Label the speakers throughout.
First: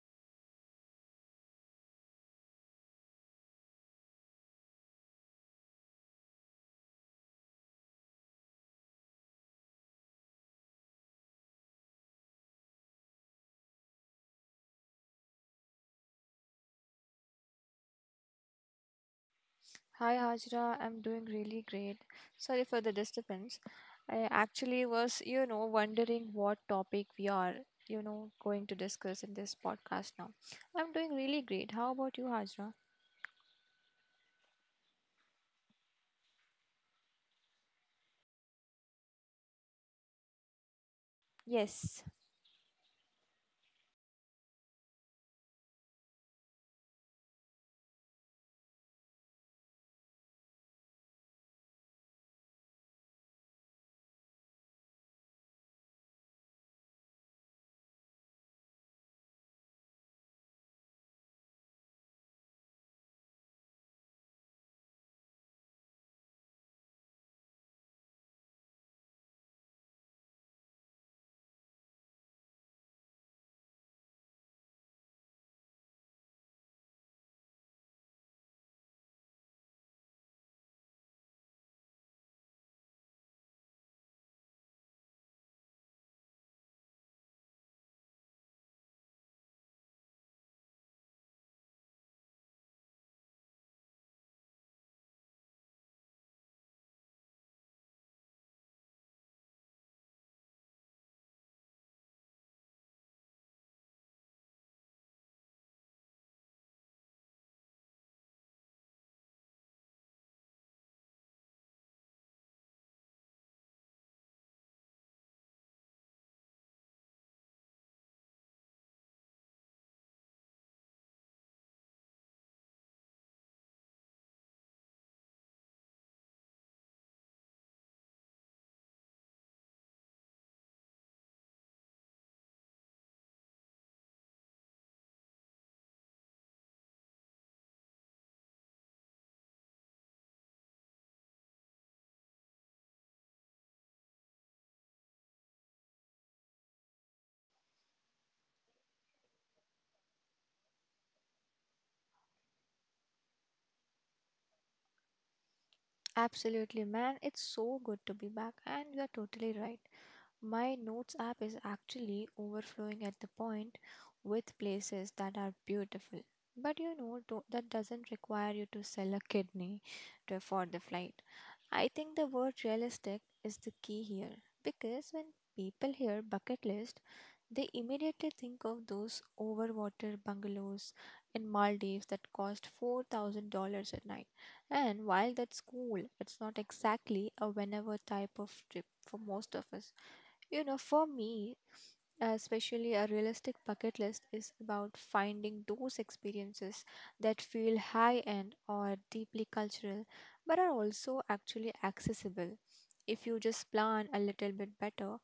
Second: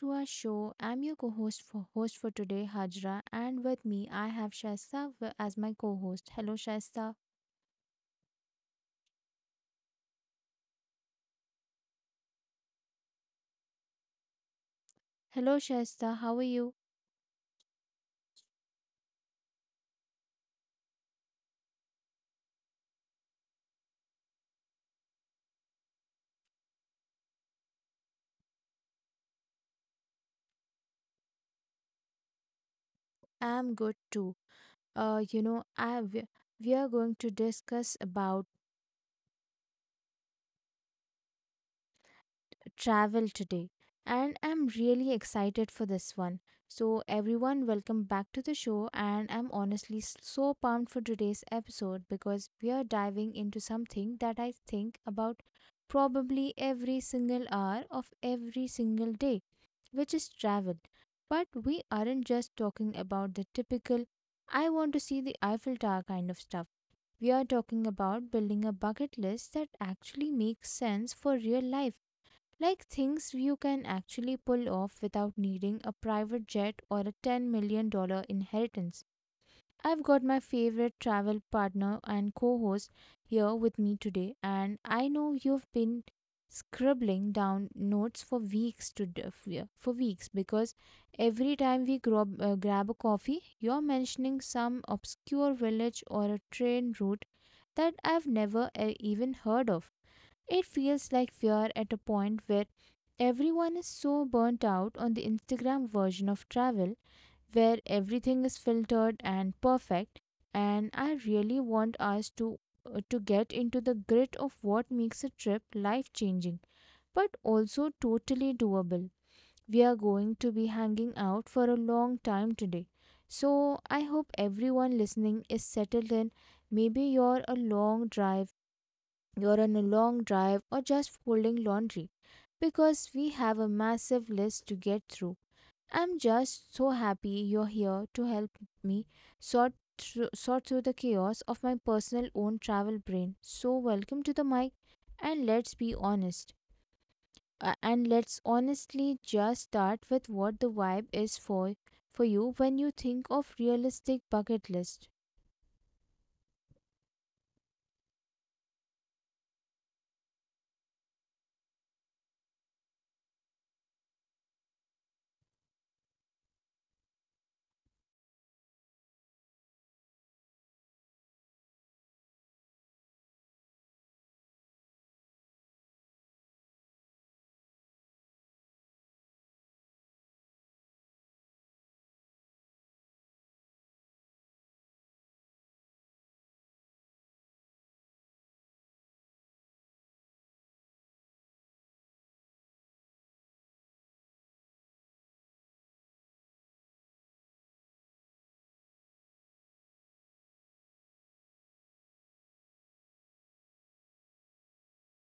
Speaker 1: to our show. I'm your co-host for today, Hajra, and with me I have Shaista as my co-host. Hello Shaista. Hello Shaista, how are you?
Speaker 2: Hi Hajra, I'm doing really great. Sorry for the disturbance. I actually was, wondering what topic we are, going to discuss in this podcast now. I'm doing really great. How about you, Hajra?
Speaker 1: I'm good too. You know, I we are going to discuss about
Speaker 2: Yes.
Speaker 1: travel today, and I'm really excited for this one. So, everyone, welcome back to the show, and I'm honestly so pumped for today's episode because we are diving into something that I think about probably every single hour of every single day, which is travel. But we aren't just talking about the typical, I want to see the Eiffel Tower kind of stuff. We are talking about building a bucket list that actually makes sense for real life. Like things you can actually pull off without needing a private jet or a $10 million dollar inheritance. I've got my favorite travel partner and co host here with me today, and I know you've been scribbling down notes for weeks yeah, for weeks because every time we grab a coffee, you're mentioning some obscure village or a train route that I've never, even heard of. It feels like we are at a point where everyone is so burnt out on the Instagram version of travel, where everything is filtered and perfect, and I really want us to, to get into the grit of what makes a trip life-changing, but also totally doable. We are going to be hanging out for a long time today. So, I hope everyone listening is settled in. Maybe you're a long drive You're on a long drive, or just folding laundry, because we have a massive list to get through. I'm just so happy you're here to help me sort through the chaos of my personal own travel brain. So welcome to the mic and let's be honest. And let's honestly just start with what the vibe is for you when you think of realistic bucket list.
Speaker 2: Absolutely, man. It's so good to be back, and you're totally right. My notes app is actually overflowing at the point with places that are beautiful. But you know, do that doesn't require you to sell a kidney to afford the flight. I think the word realistic is the key here because when people hear bucket list, they immediately think of those overwater bungalows in Maldives that cost $4,000 a night. And while that's cool, it's not exactly a whenever type of trip for most of us. You know, for me, especially a realistic bucket list is about finding those experiences that feel high end or deeply cultural but are also actually accessible if you just plan a little bit better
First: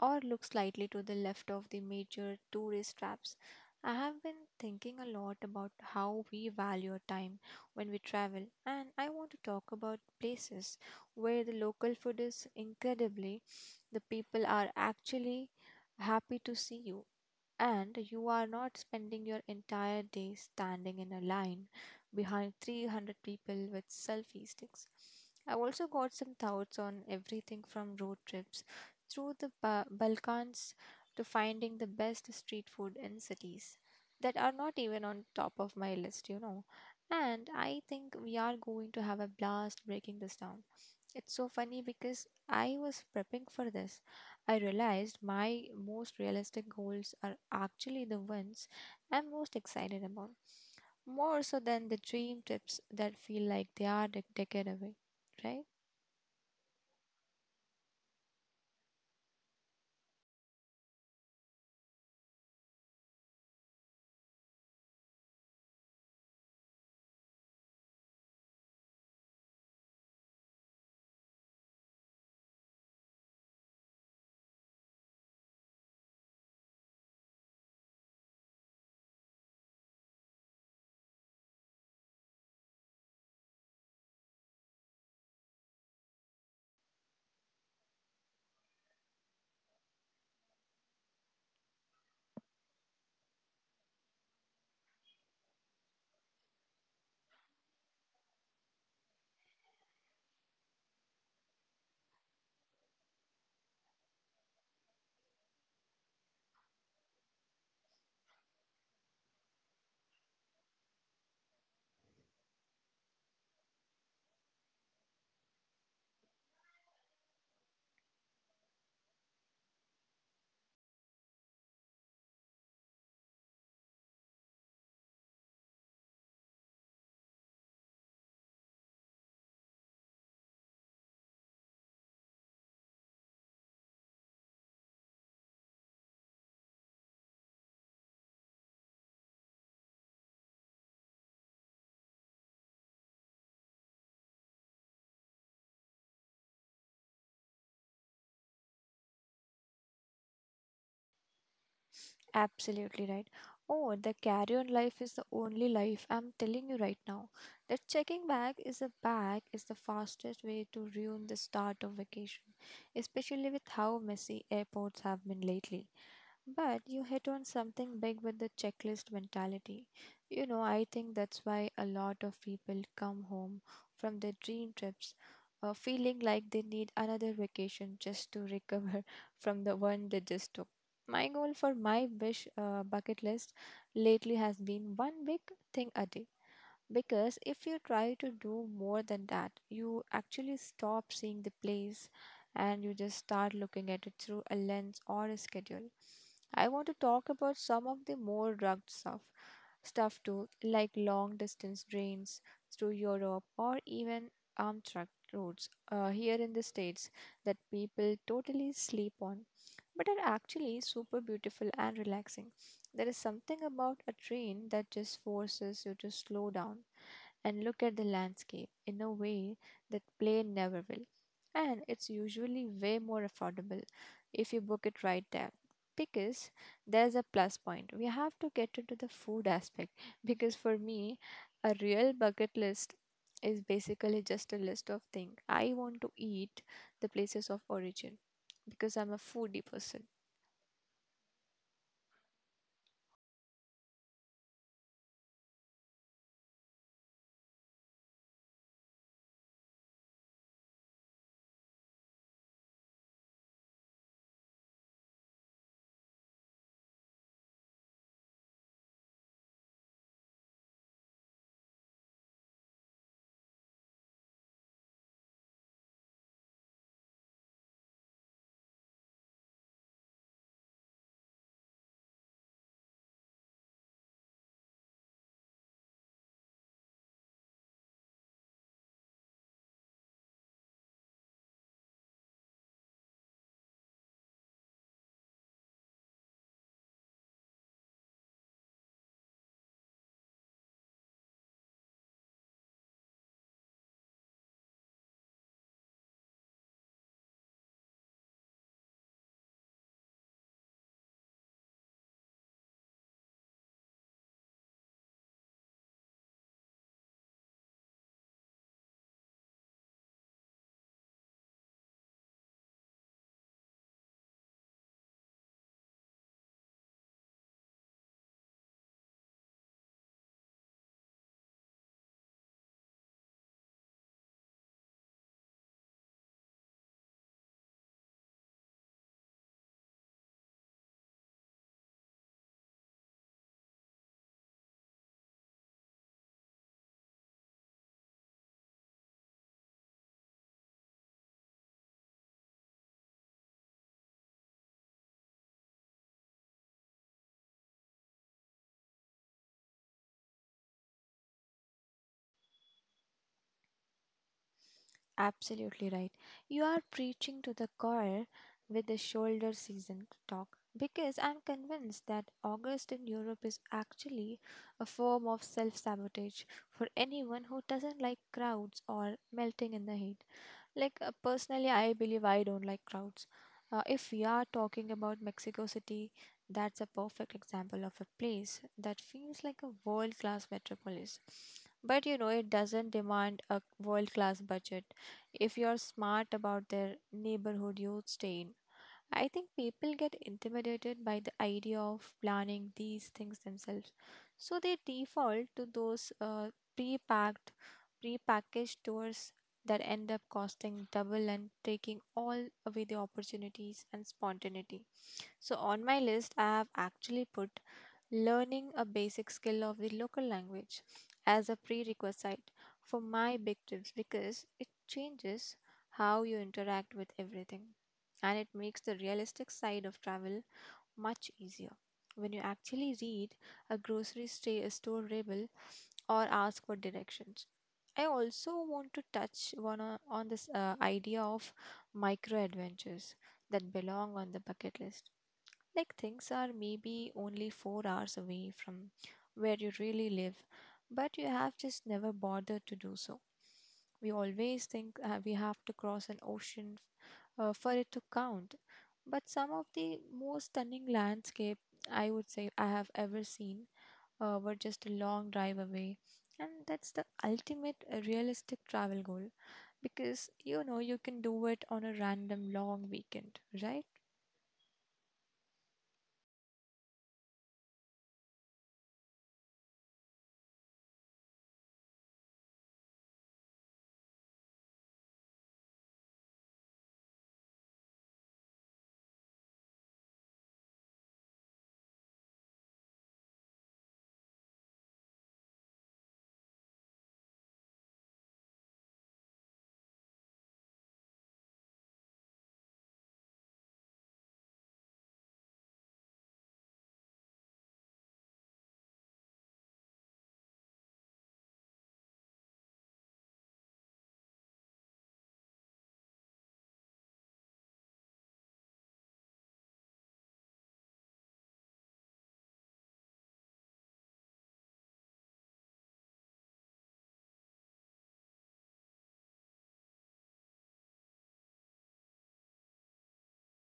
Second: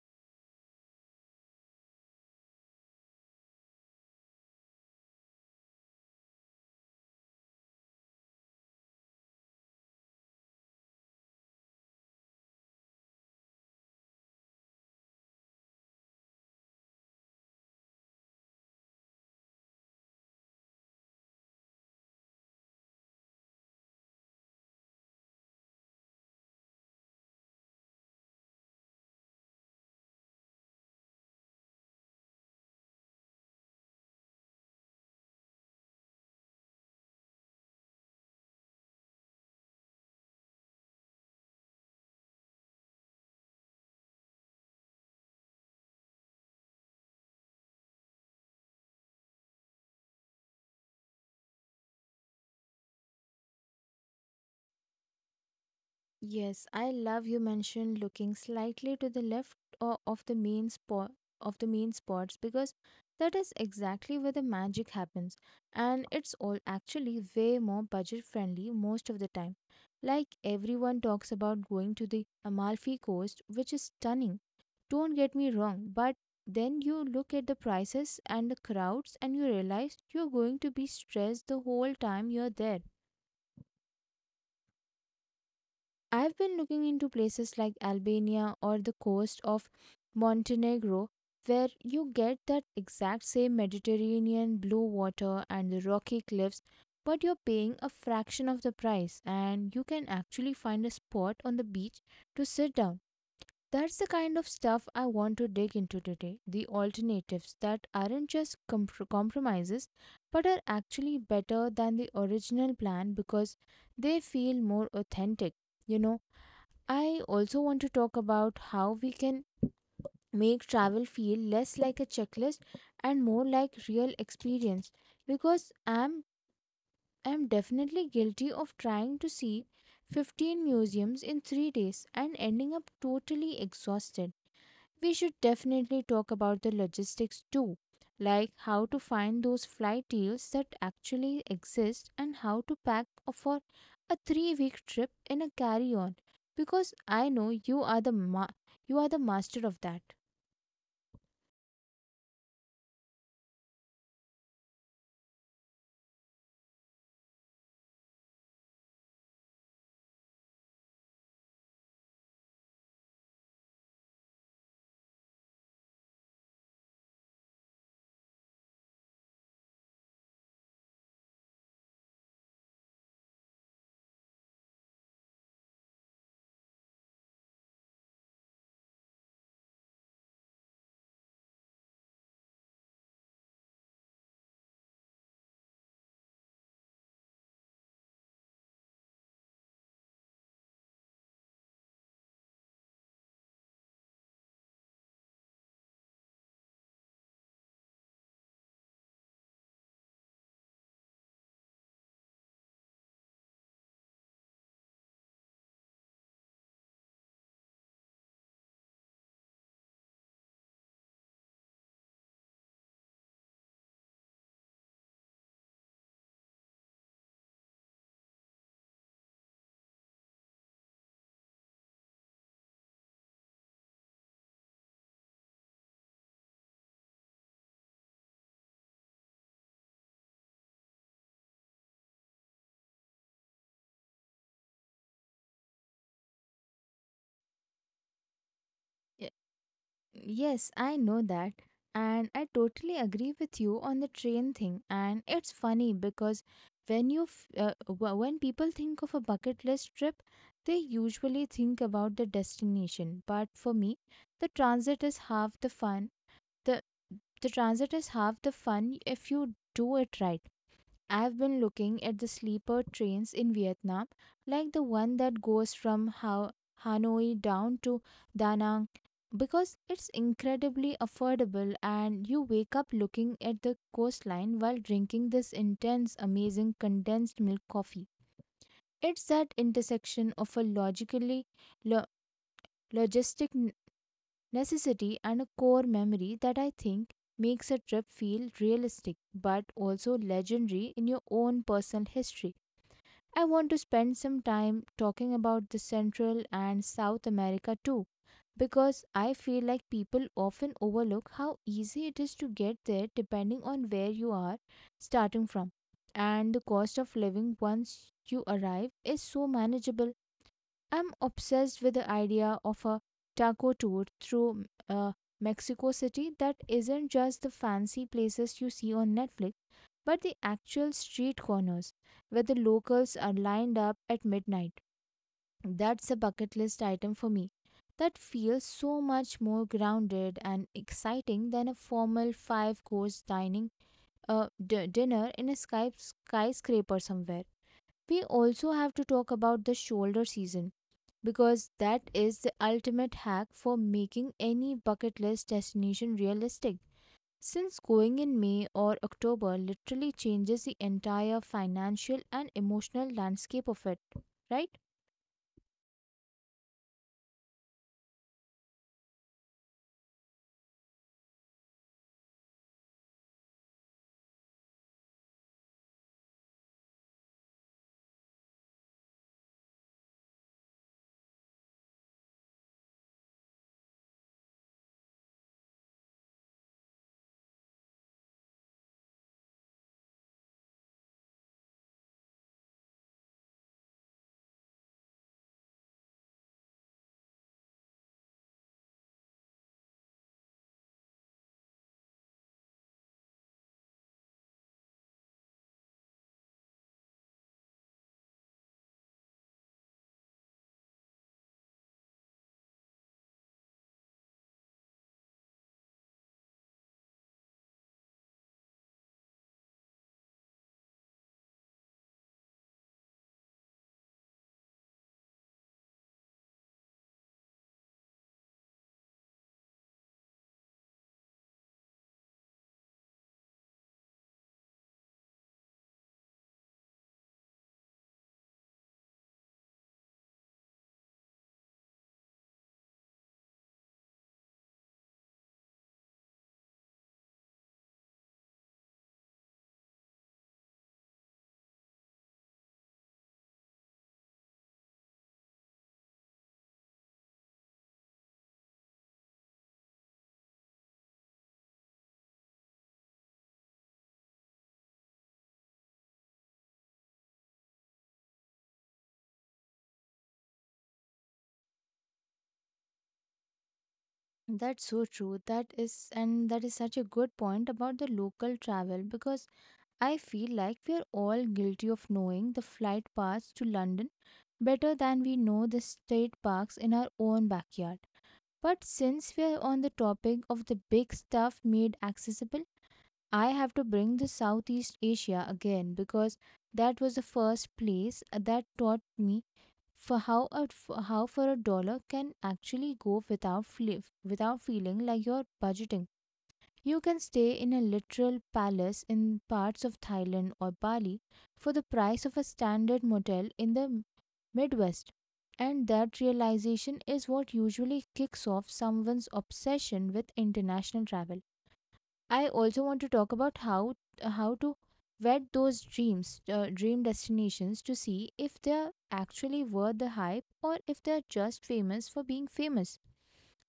Speaker 2: or look slightly to the left of the major tourist traps. I have been thinking a lot about how we value our time when we travel, and I want to talk about places where the local food is incredibly, the people are actually happy to see you and you are not spending your entire day standing in a line behind 300 people with selfie sticks. I also got some thoughts on everything from road trips through the Balkans to finding the best street food in cities that are not even on top of my list. And I think we are going to have a blast breaking this down. It's so funny because I was prepping for this I realized my most realistic goals are actually the ones I'm most excited about, more so than the dream trips that feel like they are a decade away, right?
Speaker 1: Yes, I love you mentioned looking slightly to the left o- of the main spot of the main spots, because that is exactly where the magic happens and it's all actually way more budget friendly most of the time. Like everyone talks about going to the Amalfi Coast, which is stunning. Don't get me wrong, but then you look at the prices and the crowds and you realize you're going to be stressed the whole time you're there. I've been looking into places like Albania or the coast of Montenegro, where you get that exact same Mediterranean blue water and the rocky cliffs, but you're paying a fraction of the price and you can actually find a spot on the beach to sit down. That's the kind of stuff I want to dig into today. The alternatives that aren't just compromises, but are actually better than the original plan because they feel more authentic. You know, I also want to talk about how we can make travel feel less like a checklist and more like real experience, because I'm definitely guilty of trying to see 15 museums in 3 days and ending up totally exhausted. We should definitely talk about the logistics too, like how to find those flight deals that actually exist and how to pack for a 3-week trip in a carry-on, because I know you are you are the master of that.
Speaker 2: Absolutely right. Oh, the carry on life is the only life I'm telling you right now. That checking bag is a bag is the fastest way to ruin the start of vacation, especially with how messy airports have been lately. But you hit on something big with the checklist mentality. You know, I think that's why a lot of people come home from their dream trips feeling like they need another vacation just to recover from the one they just took. My goal for my wish bucket list lately has been one big thing a day because if you try to do more than that, you actually stop seeing the place and you just start looking at it through a lens or a schedule. I want to talk about some of the more rugged stuff too, like long distance trains through Europe or even arm truck routes here in the States that people totally sleep on, but are actually super beautiful and relaxing. There is something about a train that just forces you to slow down and look at the landscape in a way that plane never will. And it's usually way more affordable if you book it right there. Because there's a plus point. We have to get into the food aspect. Because for me, a real bucket list is basically just a list of things I want to eat, the places of origin. Because I'm a foodie person.
Speaker 1: Yes, I know that. And I totally agree with you on the train thing. And it's funny because when you f- w- when people think of a bucket list trip, they usually think about the destination. But for me, the transit is half the fun. The the transit is half the fun if you do it right. I've been looking at the sleeper trains in Vietnam, like the one that goes from Hanoi down to Da Nang, because it's incredibly affordable and you wake up looking at the coastline while drinking this intense, amazing condensed milk coffee. It's that intersection of a lo- logistic necessity and a core memory that I think makes a trip feel realistic but also legendary in your own personal history. I want to spend some time talking about the Central and South America too, because I feel like people often overlook how easy it is to get there depending on where you are starting from. And the cost of living once you arrive is so manageable. I'm obsessed with the idea of a taco tour through, Mexico City that isn't just the fancy places you see on Netflix, but the actual street corners where the locals are lined up at midnight. That's a bucket list item for me. That feels so much more grounded and exciting than a formal five course dinner in a skyscraper somewhere. We also have to talk about the shoulder season because that is the ultimate hack for making any bucket list destination realistic. Since going in May or October literally changes the entire financial and emotional landscape of it, right?
Speaker 2: Absolutely right. You are preaching to the choir with the shoulder season talk because I'm convinced that August in Europe is actually a form of self sabotage for anyone who doesn't like crowds or melting in the heat. Like personally, I believe I don't like crowds. If we are talking about Mexico City, that's a perfect example of a place that feels like a world class metropolis. But you know, it doesn't demand a world class budget. If you're smart about their neighborhood you stay in, I think people get intimidated by the idea of planning these things themselves. So they default to those pre packed, pre packaged tours that end up costing double and taking all away the opportunities and spontaneity. So, on my list, I have actually put learning a basic skill of the local language as a prerequisite for my big trips because it changes how you interact with everything and it makes the realistic side of travel much easier. When you actually read a grocery store label or ask for directions. I also want to touch on this idea of micro adventures that belong on the bucket list. Like things are maybe only 4 hours away from where you really live, but you have just never bothered to do so. We always think we have to cross an ocean for it to count. But some of the most stunning landscape I would say I have ever seen were just a long drive away. And that's the ultimate realistic travel goal because you know you can do it on a random long weekend, right?
Speaker 1: That's so true. That is, and that is such a good point about the local travel, because I feel like we are all guilty of knowing the flight paths to London better than we know the state parks in our own backyard. But since we are on the topic of the big stuff made accessible, I have to bring the Southeast Asia again because that was the first place that taught me for how for a dollar can actually go without feeling like you're budgeting. You can stay in a literal palace in parts of Thailand or Bali for the price of a standard motel in the Midwest. And that realization is what usually kicks off someone's obsession with international travel. I also want to talk about how to vet those dream destinations to see if they're actually worth the hype or if they're just famous for being famous,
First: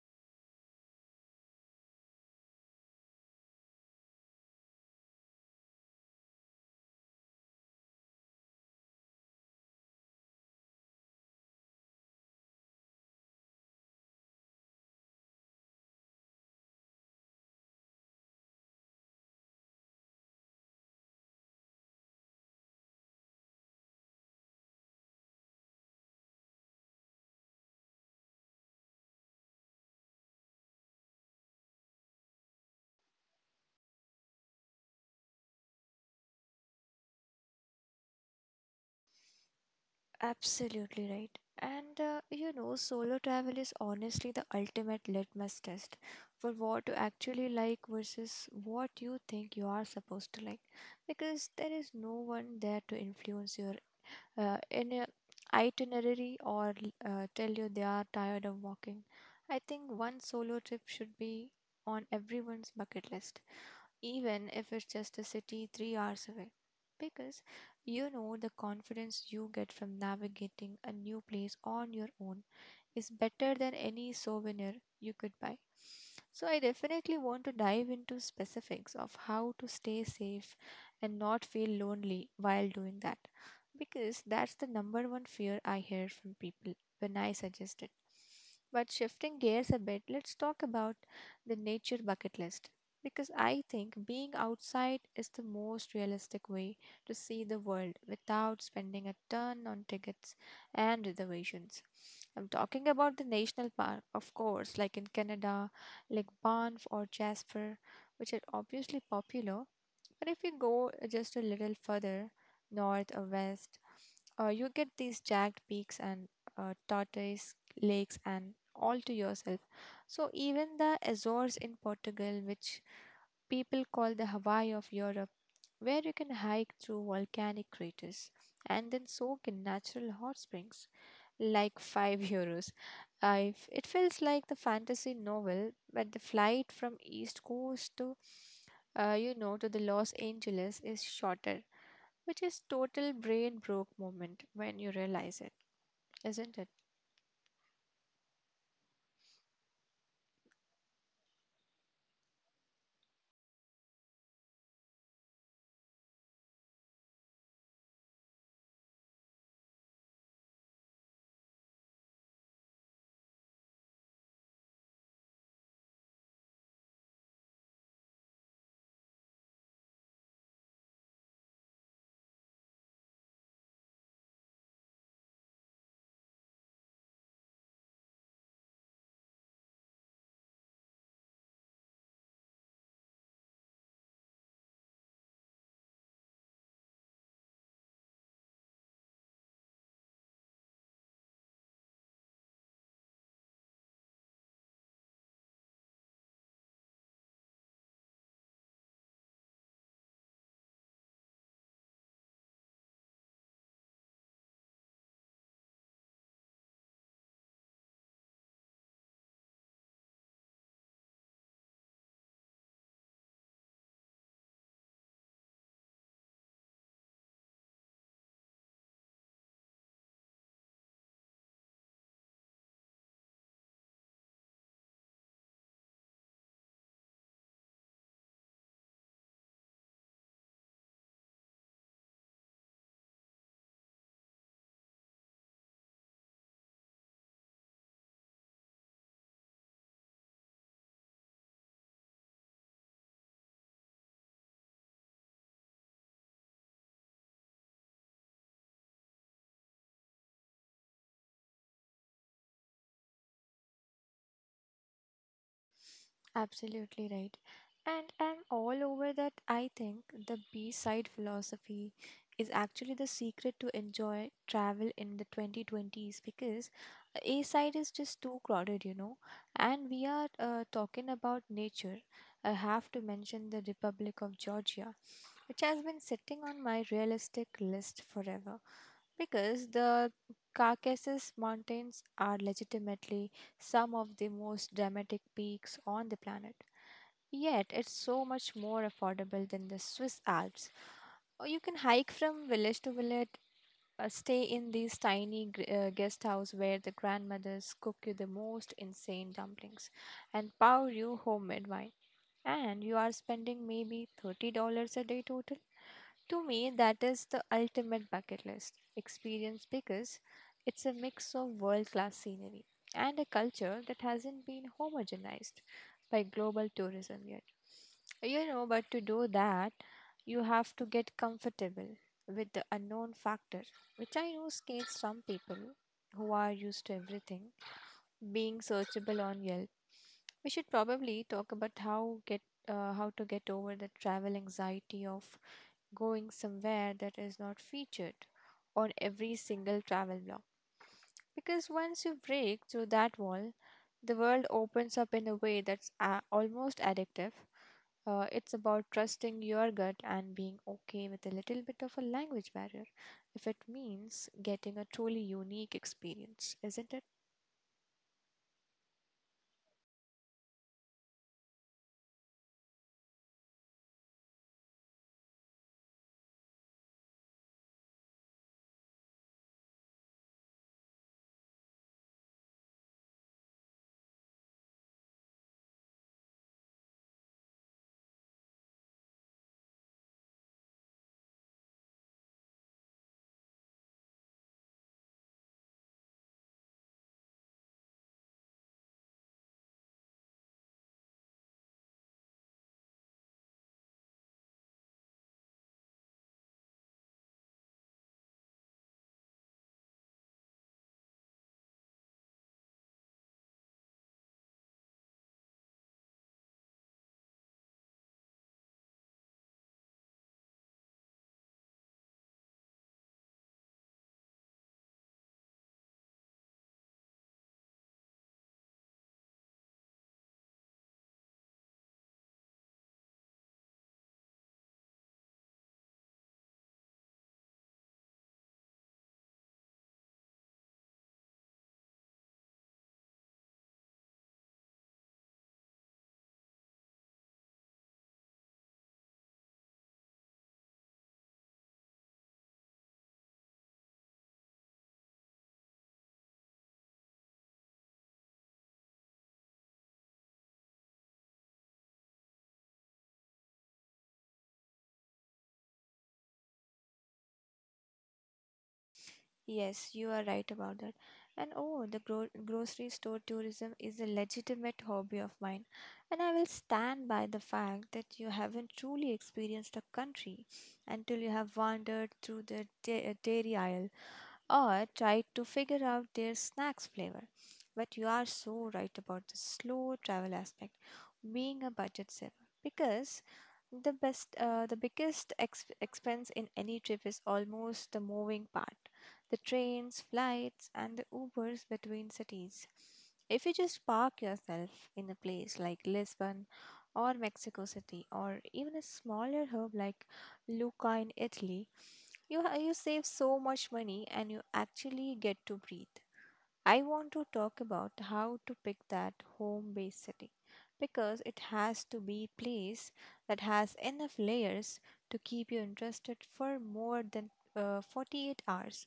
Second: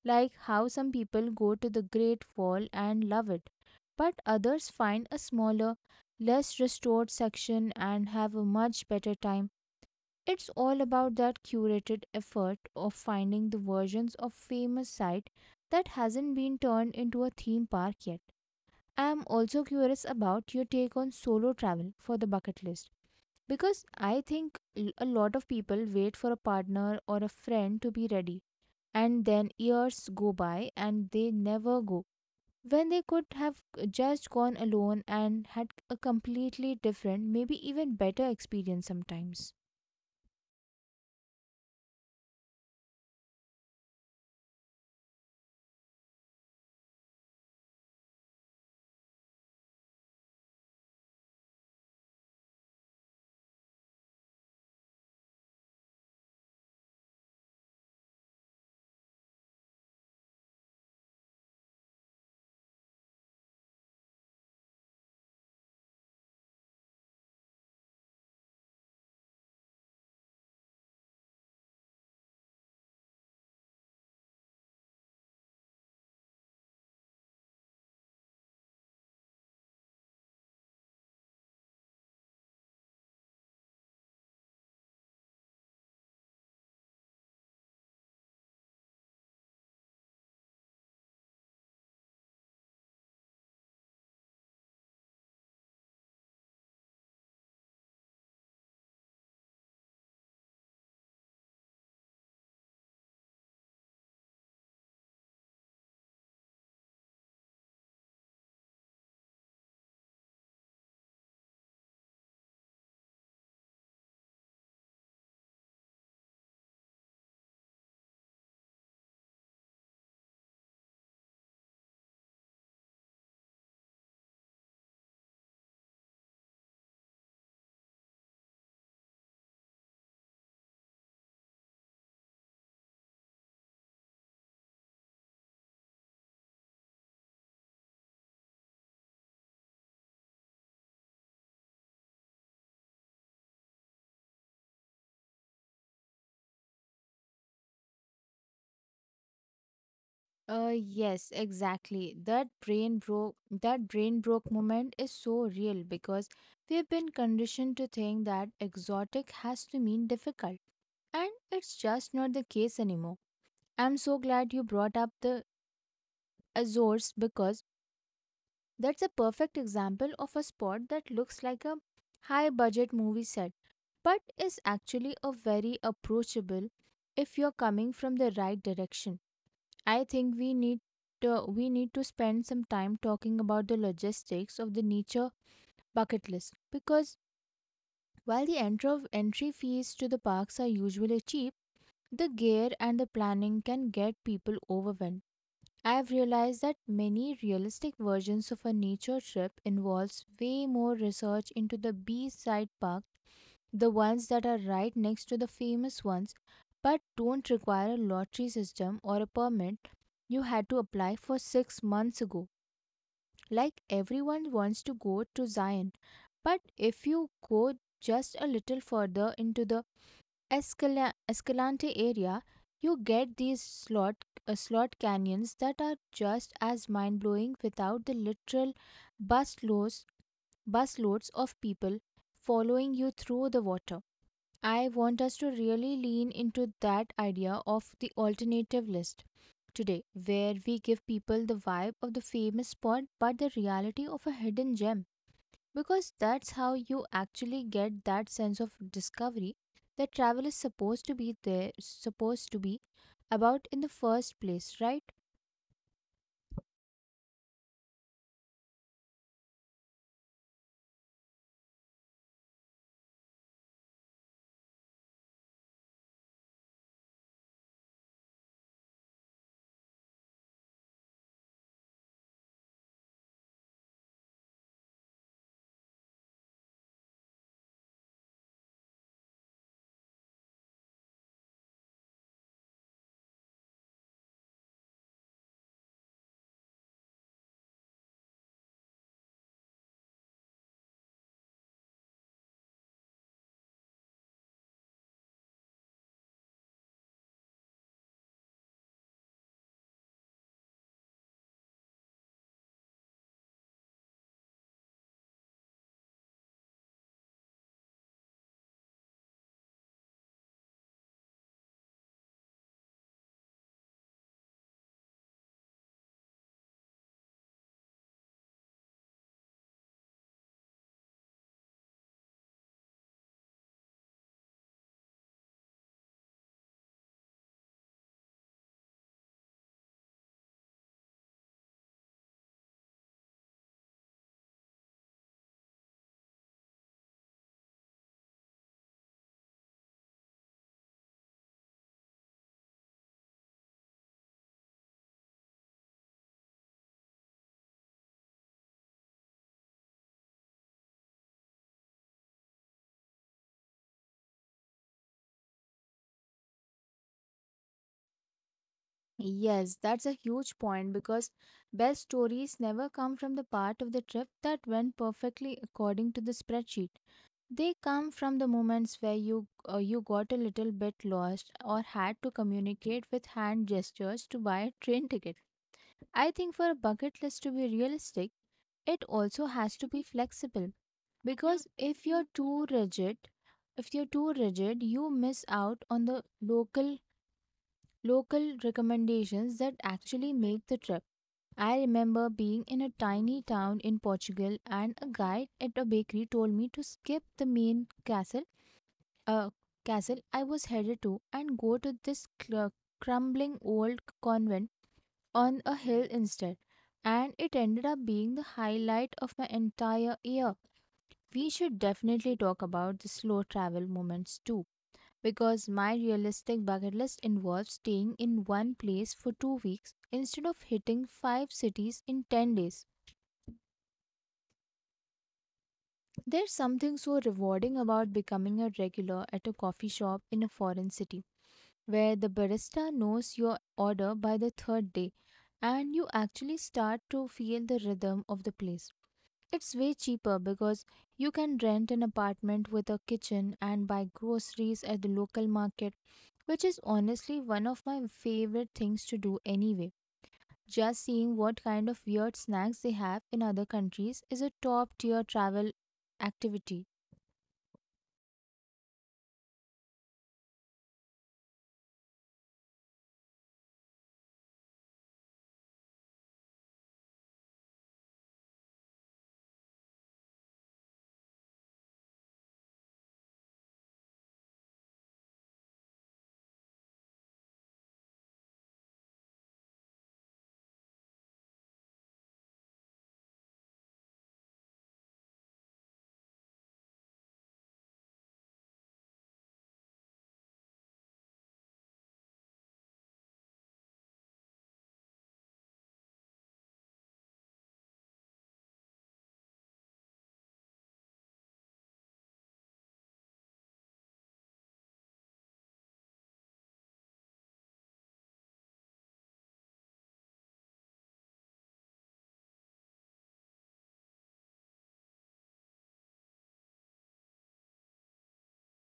Speaker 1: like how some people go to the Great Wall and love it, but others find a smaller, less restored section and have a much better time. It's all about that curated effort of finding the versions of famous site that hasn't been turned into a theme park yet. I am also curious about your take on solo travel for the bucket list. Because I think, a lot of people wait for a partner or a friend to be ready, and then years go by and they never go. When they could have just gone alone and had a completely different, maybe even better experience sometimes.
Speaker 2: Absolutely right. And you know, solo travel is honestly the ultimate litmus test for what you actually like versus what you think you are supposed to like, because there is no one there to influence your in a itinerary or tell you they are tired of walking. I think one solo trip should be on everyone's bucket list, even if it's just a city 3 hours away. Because you know the confidence you get from navigating a new place on your own is better than any souvenir you could buy. So, I definitely want to dive into specifics of how to stay safe and not feel lonely while doing that, because that's the number one fear I hear from people when I suggest it. But shifting gears a bit, let's talk about the nature bucket list because I think being outside is the most realistic way to see the world without spending a ton on tickets and reservations. I'm talking about the national park, of course, like in Canada, like Banff or Jasper, which are obviously popular. But if you go just a little further north or west, you get these jagged peaks and tortoise lakes and all to yourself. So even the Azores in Portugal, which people call the Hawaii of Europe, where you can hike through volcanic craters and then soak in natural hot springs like 5 euros. I f It feels like the fantasy novel, but the flight from East Coast to, you know, to the Los Angeles is shorter, which is total brain broke moment when you realize it, isn't it?
Speaker 1: Uh yes, exactly. That brain broke moment is so real because we've been conditioned to think that exotic has to mean difficult. And it's just not the case anymore. I'm so glad you brought up the Azores because that's a perfect example of a spot that looks like a high budget movie set, but is actually a very approachable if you're coming from the right direction. I think we need to spend some time talking about the logistics of the nature bucket list, because while the entry fees to the parks are usually cheap, the gear and the planning can get people overwhelmed. I have realized that many realistic versions of a nature trip involves way more research into the B-side park, the ones that are right next to the famous ones, but don't require a lottery system or a permit you had to apply for 6 months ago. Like everyone wants to go to Zion, but if you go just a little further into the Escalante area, you get these slot canyons that are just as mind blowing without the literal busloads busloads of people following you through the water. I want us to really lean into that idea of the alternative list today, where we give people the vibe of the famous spot but the reality of a hidden gem, because that's how you actually get that sense of discovery that travel is supposed to be about in the first place, right?
Speaker 2: Absolutely right. And I'm all over that. I think the B-side philosophy is actually the secret to enjoy travel in the 2020s because A side is just too crowded, you know. And we are talking about nature. I have to mention the Republic of Georgia, which has been sitting on my realistic list forever because the Caucasus Mountains are legitimately some of the most dramatic peaks on the planet. Yet, it's so much more affordable than the Swiss Alps. Or you can hike from village to village stay in these tiny guest house where the grandmothers cook you the most insane dumplings and pour you homemade wine. And you are spending maybe $30 a day total to me, that is the ultimate bucket list experience because it's a mix of world class scenery and a culture that hasn't been homogenized by global tourism yet. You know, but to do that, you have to get comfortable with the unknown factor, which I know scares some people who are used to everything being searchable on Yelp. We should probably talk about how to get over the travel anxiety of going somewhere that is not featured on every single travel blog. Because once you break through that wall, the world opens up in a way that's almost addictive. It's about trusting your gut and being okay with a little bit of a language barrier if it means getting a truly unique experience, isn't it?
Speaker 1: Yes, that's a huge point because best stories never come from the part of the trip that went perfectly according to the spreadsheet. They come from the moments where you got a little bit lost or had to communicate with hand gestures to buy a train ticket. I think for a bucket list to be realistic, it also has to be flexible because if you're too rigid, you miss out on the local recommendations that actually make the trip. I remember being in a tiny town in Portugal, and a guide at a bakery told me to skip the main uh, castle I was headed to and go to this crumbling old convent on a hill instead, and it ended up being the highlight of my entire year. We should definitely talk about the slow travel moments too, because my realistic bucket list involves staying in one place for 2 weeks instead of hitting five cities in 10 days. There's something so rewarding about becoming a regular at a coffee shop in a foreign city, where the barista knows your order by the third day and you actually start to feel the rhythm of the place. It's way cheaper because you can rent an apartment with a kitchen and buy groceries at the local market, which is honestly one of my favorite things to do anyway. Just seeing what kind of weird snacks they have in other countries is a top tier travel activity.
Speaker 2: Yes, you are right about that. And oh, the grocery store tourism is a legitimate hobby of mine. And I will stand by the fact that you haven't truly experienced a country until you have wandered through the dairy aisle or try to figure out their snack's flavor. But you are so right about the slow travel aspect being a budget saver because the best the biggest expense in any trip is almost the moving part, the trains, flights and the ubers between cities. If you just park yourself in a place like Lisbon or Mexico City or even a smaller hub like Lucca in Italy, you save so much money and you actually get to breathe. I want to talk about how to pick that home base city because it has to be a place that has enough layers to keep you interested for more than 48 hours.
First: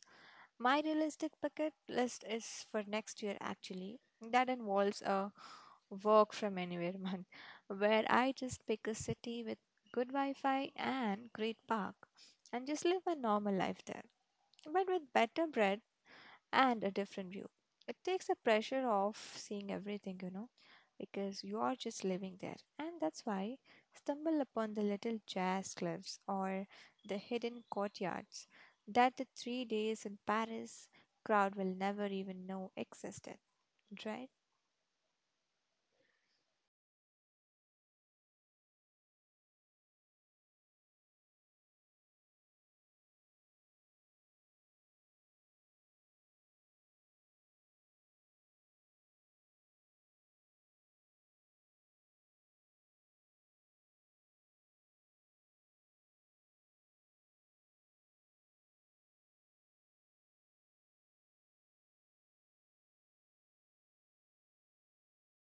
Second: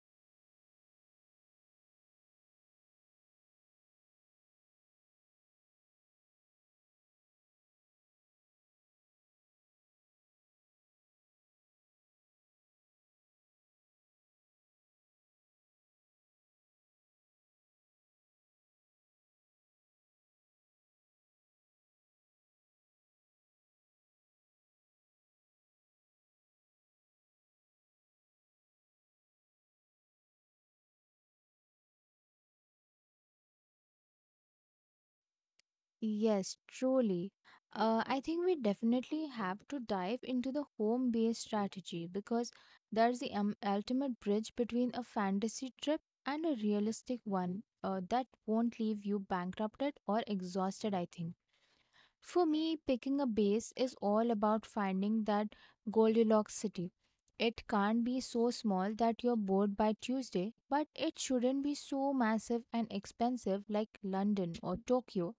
Speaker 2: My realistic bucket list is for next year actually. That involves a work from anywhere month where I just pick a city with good Wi Fi and great park and just live a normal life there, but with better bread and a different view. It takes the pressure off seeing everything, you know, because you are just living there. And that's why stumble upon the little jazz clubs or the hidden courtyards that the three days in Paris crowd will never even know existed, right?
Speaker 1: Yes, truly. I think we definitely have to dive into the home based strategy because that's the ultimate bridge between a fantasy trip and a realistic one, that won't leave you bankrupted or exhausted, I think. For me, picking a base is all about finding that Goldilocks city. It can't be so small that you're bored by Tuesday, but it shouldn't be so massive and expensive, like London or Tokyo,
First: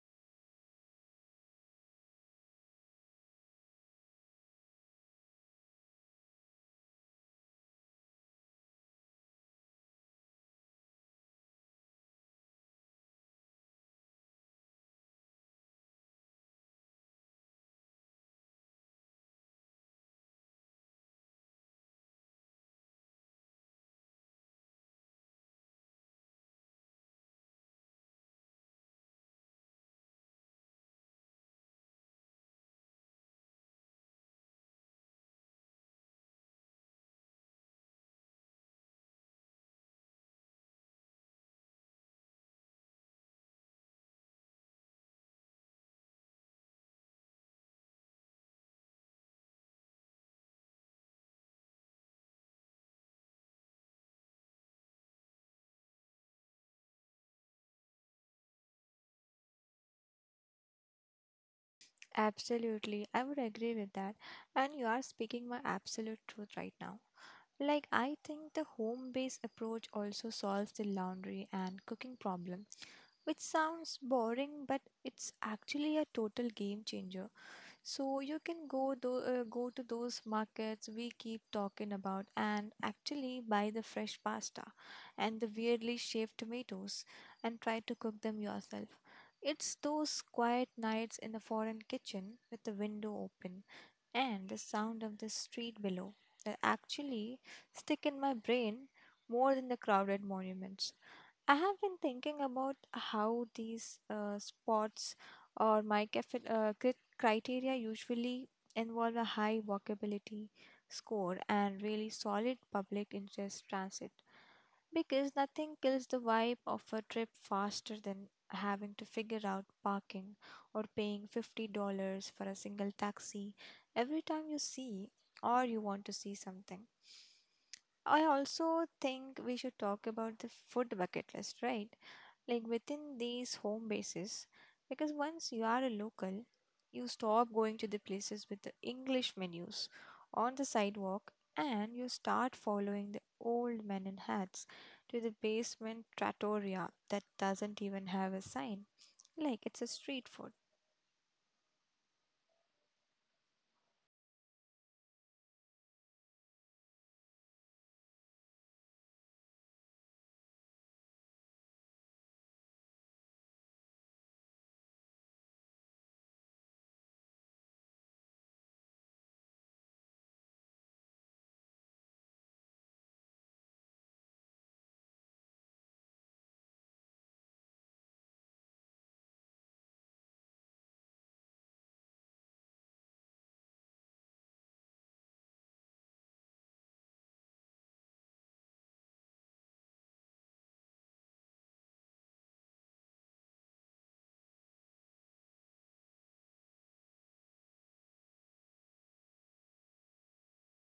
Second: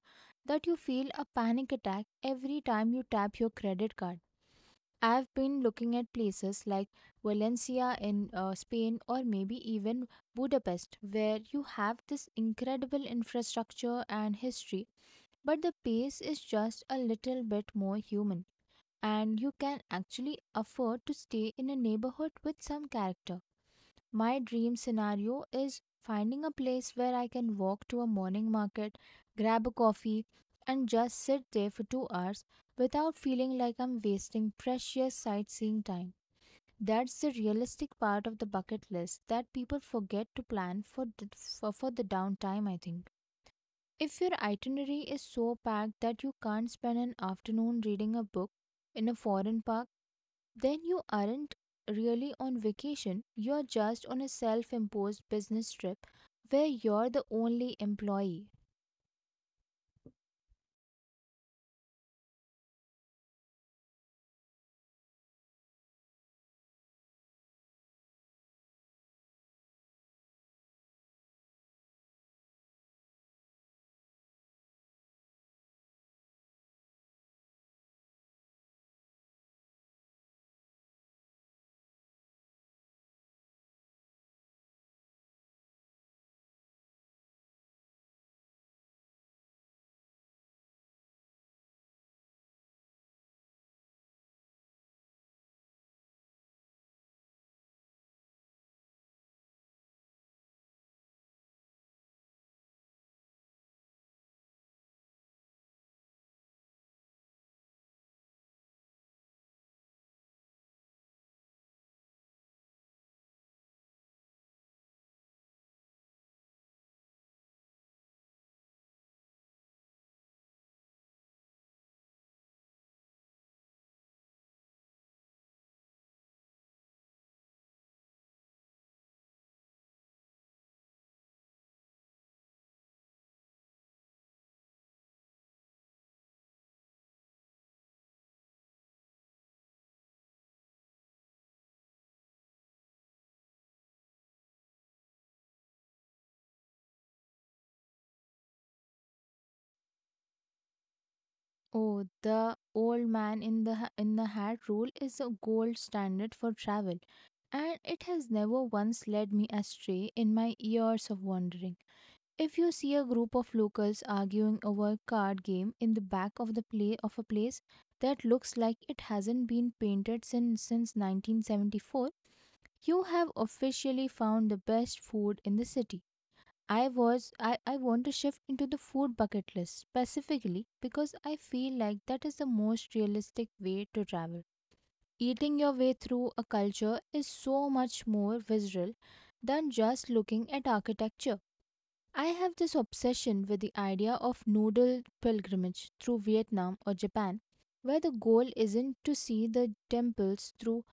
Speaker 1: that you feel a panic attack every time you tap your credit card. I've been looking at places like Valencia in Spain, or maybe even Budapest, where you have this incredible infrastructure and history, but the pace is just a little bit more human, and you can actually afford to stay in a neighborhood with some character. My dream scenario is finding a place where I can walk to a morning market, grab a coffee, and just sit there for 2 hours without feeling like I'm wasting precious sightseeing time. That's the realistic part of the bucket list that people forget to plan for: for the downtime, I think. If your itinerary is so packed that you can't spend an afternoon reading a book in a foreign park, then you aren't really on vacation. You're just on a self imposed business trip where you're the only employee.
Speaker 2: Absolutely, I would agree with that. And you are speaking my absolute truth right now. Like, I think the home based approach also solves the laundry and cooking problem, which sounds boring, but it's actually a total game changer. So you can go to those markets we keep talking about and actually buy the fresh pasta and the weirdly shaped tomatoes and try to cook them yourself. It's those quiet nights in the foreign kitchen with the window open and the sound of the street below that actually stick in my brain more than the crowded monuments. I have been thinking about how these spots or my cafe, criteria usually involve a high walkability score and really solid public interest transit because nothing kills the vibe of a trip faster than having to figure out parking or paying $50 for a single taxi every time you see or you want to see something. I also think we should talk about the food bucket list, right? Like within these home bases because once you are a local, you stop going to the places with the English menus on the sidewalk, and you start following the old men in hats to the basement trattoria that doesn't even have a sign, like it's a street food.
Speaker 1: Oh, the old man in the in the hat rule is a gold standard for travel, and it has never once led me astray in my years of wandering. If you see a group of locals arguing over a card game in the back of the play of a place that looks like it hasn't been painted since 1974, you have officially found the best food in the city. I want to shift into the food bucket list specifically because I feel like that is the most realistic way to travel. Eating your way through a culture is so much more visceral than just looking at architecture. I have this obsession with the idea of noodle pilgrimage through Vietnam or Japan, where the goal isn't to see the temples through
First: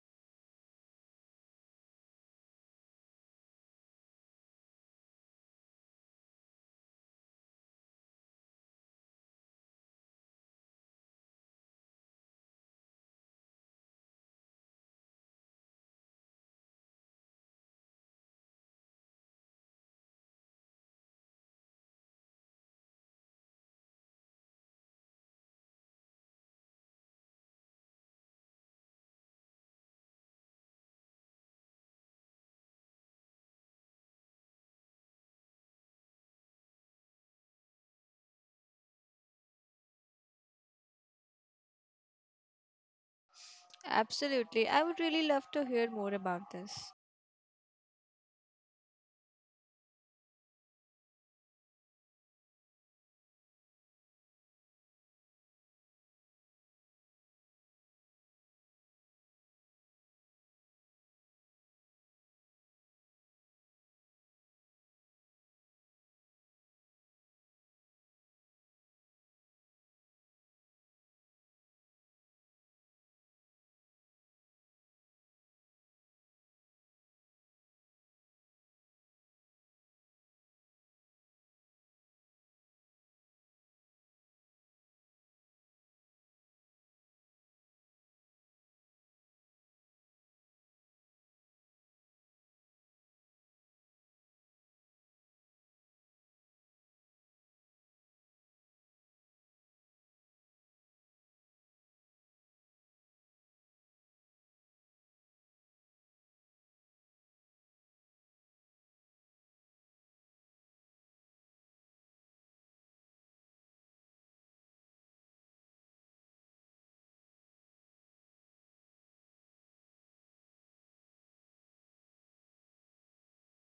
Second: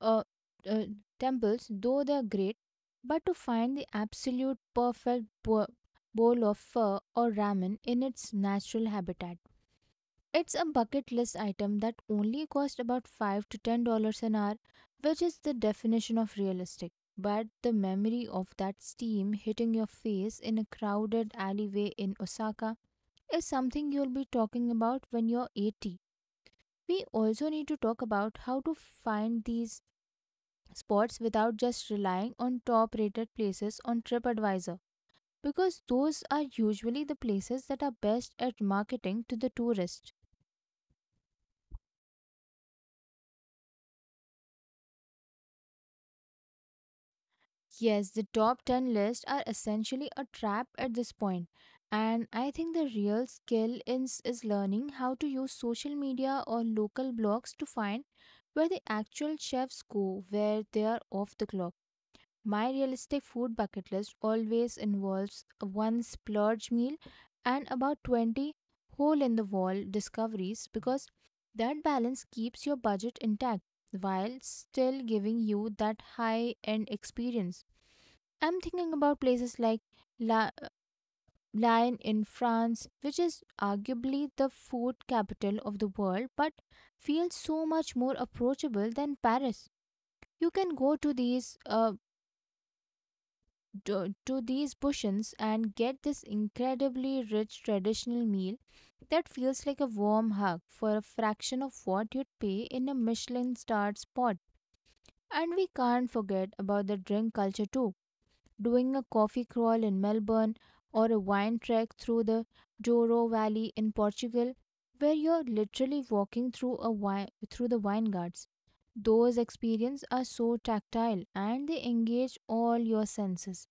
Speaker 1: uh, uh, temples, though they are great, but to find the absolute perfect bowl of pho or ramen in its natural habitat. It's a bucket list item that only costs about 5 to $10 an hour, which is the definition of realistic. But the memory of that steam hitting your face in a crowded alleyway in Osaka is something you'll be talking about when you're 80. We also need to talk about how to find these spots without just relying on top rated places on TripAdvisor, because those are usually the places that are best at marketing to the tourist.
Speaker 2: Absolutely, I would really love to hear more about this.
Speaker 1: Yes, the top 10 lists are essentially a trap at this point, and I think the real skill is learning how to use social media or local blogs to find where the actual chefs go, where they are off the clock. My realistic food bucket list always involves one splurge meal and about 20 hole in the wall discoveries, because that balance keeps your budget intact while still giving you that high end experience. I'm thinking about places like La- Lyon in France, which is arguably the food capital of the world but feels so much more approachable than Paris. You can go to these to these bushens and get this incredibly rich traditional meal that feels like a warm hug for a fraction of what you'd pay in a Michelin starred spot. And we can't forget about the drink culture too. Doing a coffee crawl in Melbourne, or a wine trek through the Douro Valley in Portugal, where you're literally walking through a through the vineyards. Those experiences are so tactile, and they engage all your senses,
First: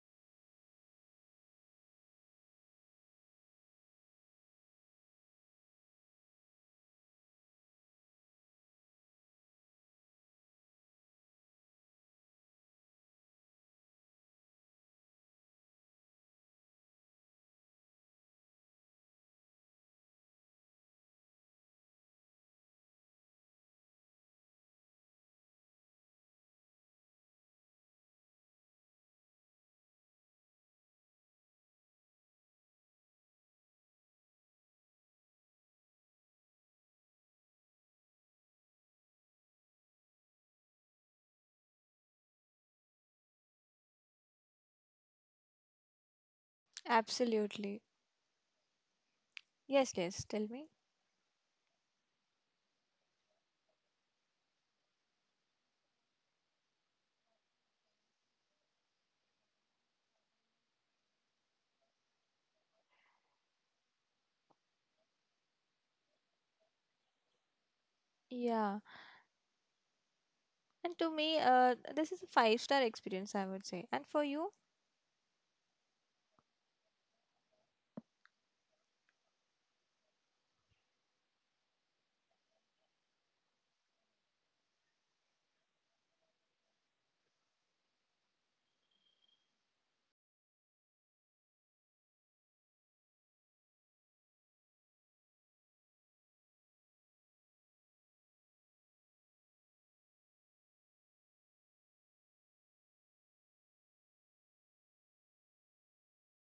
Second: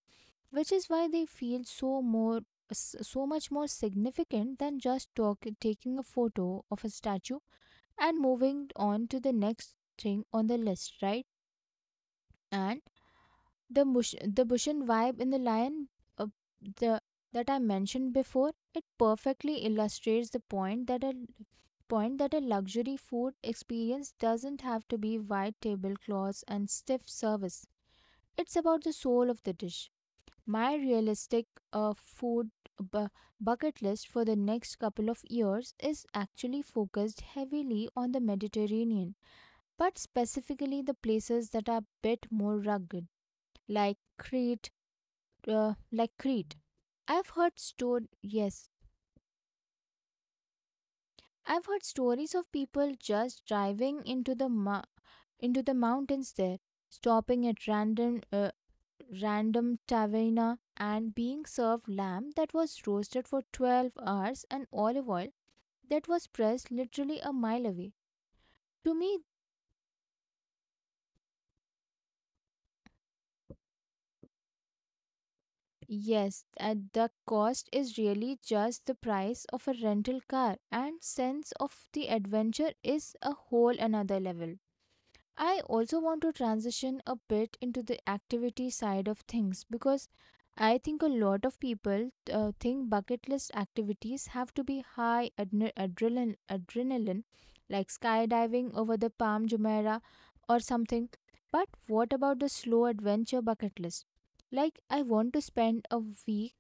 Speaker 1: which is why they feel so so much more significant than just taking a photo of a statue and moving on to the next thing on the list, right? And the bush the bushin vibe in the lion, uh, the that I mentioned before, it perfectly illustrates the point that a luxury food experience doesn't have to be white tablecloths and stiff service. It's about the soul of the dish. My realistic food bu- bucket list for the next couple of years is actually focused heavily on the Mediterranean, but specifically the places that are a bit more rugged, like Crete. Uh, like Crete, I've heard
Speaker 2: Absolutely.
Speaker 1: yes,
Speaker 2: Yes, yes, tell me.
Speaker 1: I've heard stories of people just driving into the into the mountains there, stopping at random taverna, and being served lamb that was roasted for 12 hours and olive oil that was pressed literally a mile away.
Speaker 2: Yeah,
Speaker 1: To me,
Speaker 2: and to me, this is a five-star experience, I would say, and for you.
Speaker 1: yes, at the cost is really just the price of a rental car, and sense of the adventure is a whole another level. I also want to transition a bit into the activity side of things, because I think a lot of people think bucket list activities have to be high adrenaline, like skydiving over the Palm Jumeirah or something. But what about the slow adventure bucket list? Like, I want to spend a week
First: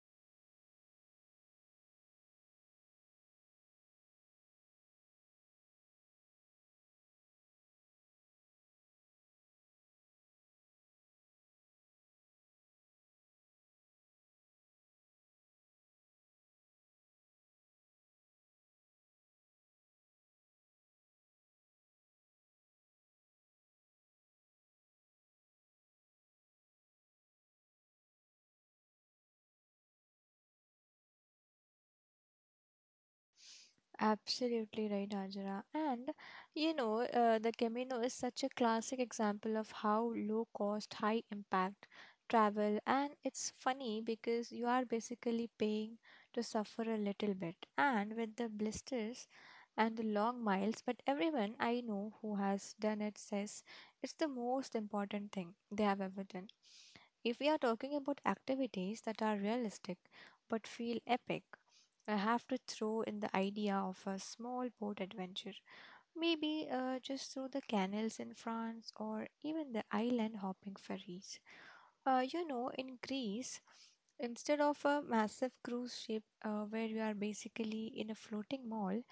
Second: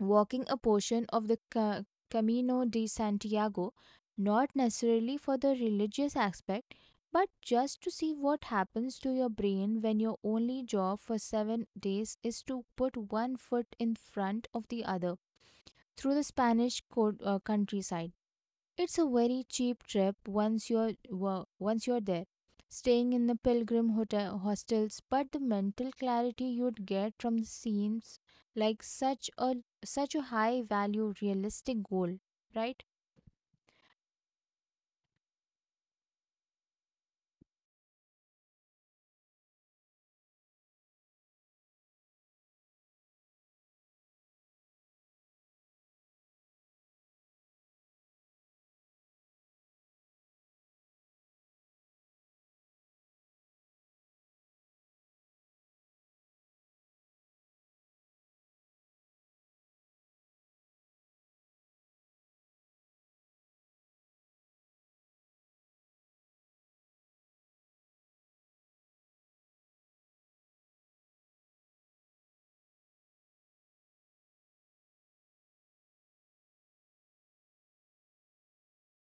Speaker 1: walking a portion of the Camino de Santiago, not necessarily for the religious aspect, but just to see what happens to your brain when your only job for 7 days is to put one foot in front of the other through the Spanish countryside. It's a very cheap trip once you're there, staying in the pilgrim hotel hostels. But the mental clarity you'd get from the scenes, like such a such a high value realistic goal, right?
Speaker 2: Absolutely right, Ajara. And you know, the Camino is such a classic example of how low cost, high impact travel. And it's funny because you are basically paying to suffer a little bit. And with the blisters and the long miles, but everyone I know who has done it says it's the most important thing they have ever done. If we are talking about activities that are realistic but feel epic, I have to throw in the idea of a small boat adventure. Maybe just through the canals in France or even the island hopping ferries. You know, in Greece, instead of a massive cruise ship where you are basically in a floating mall,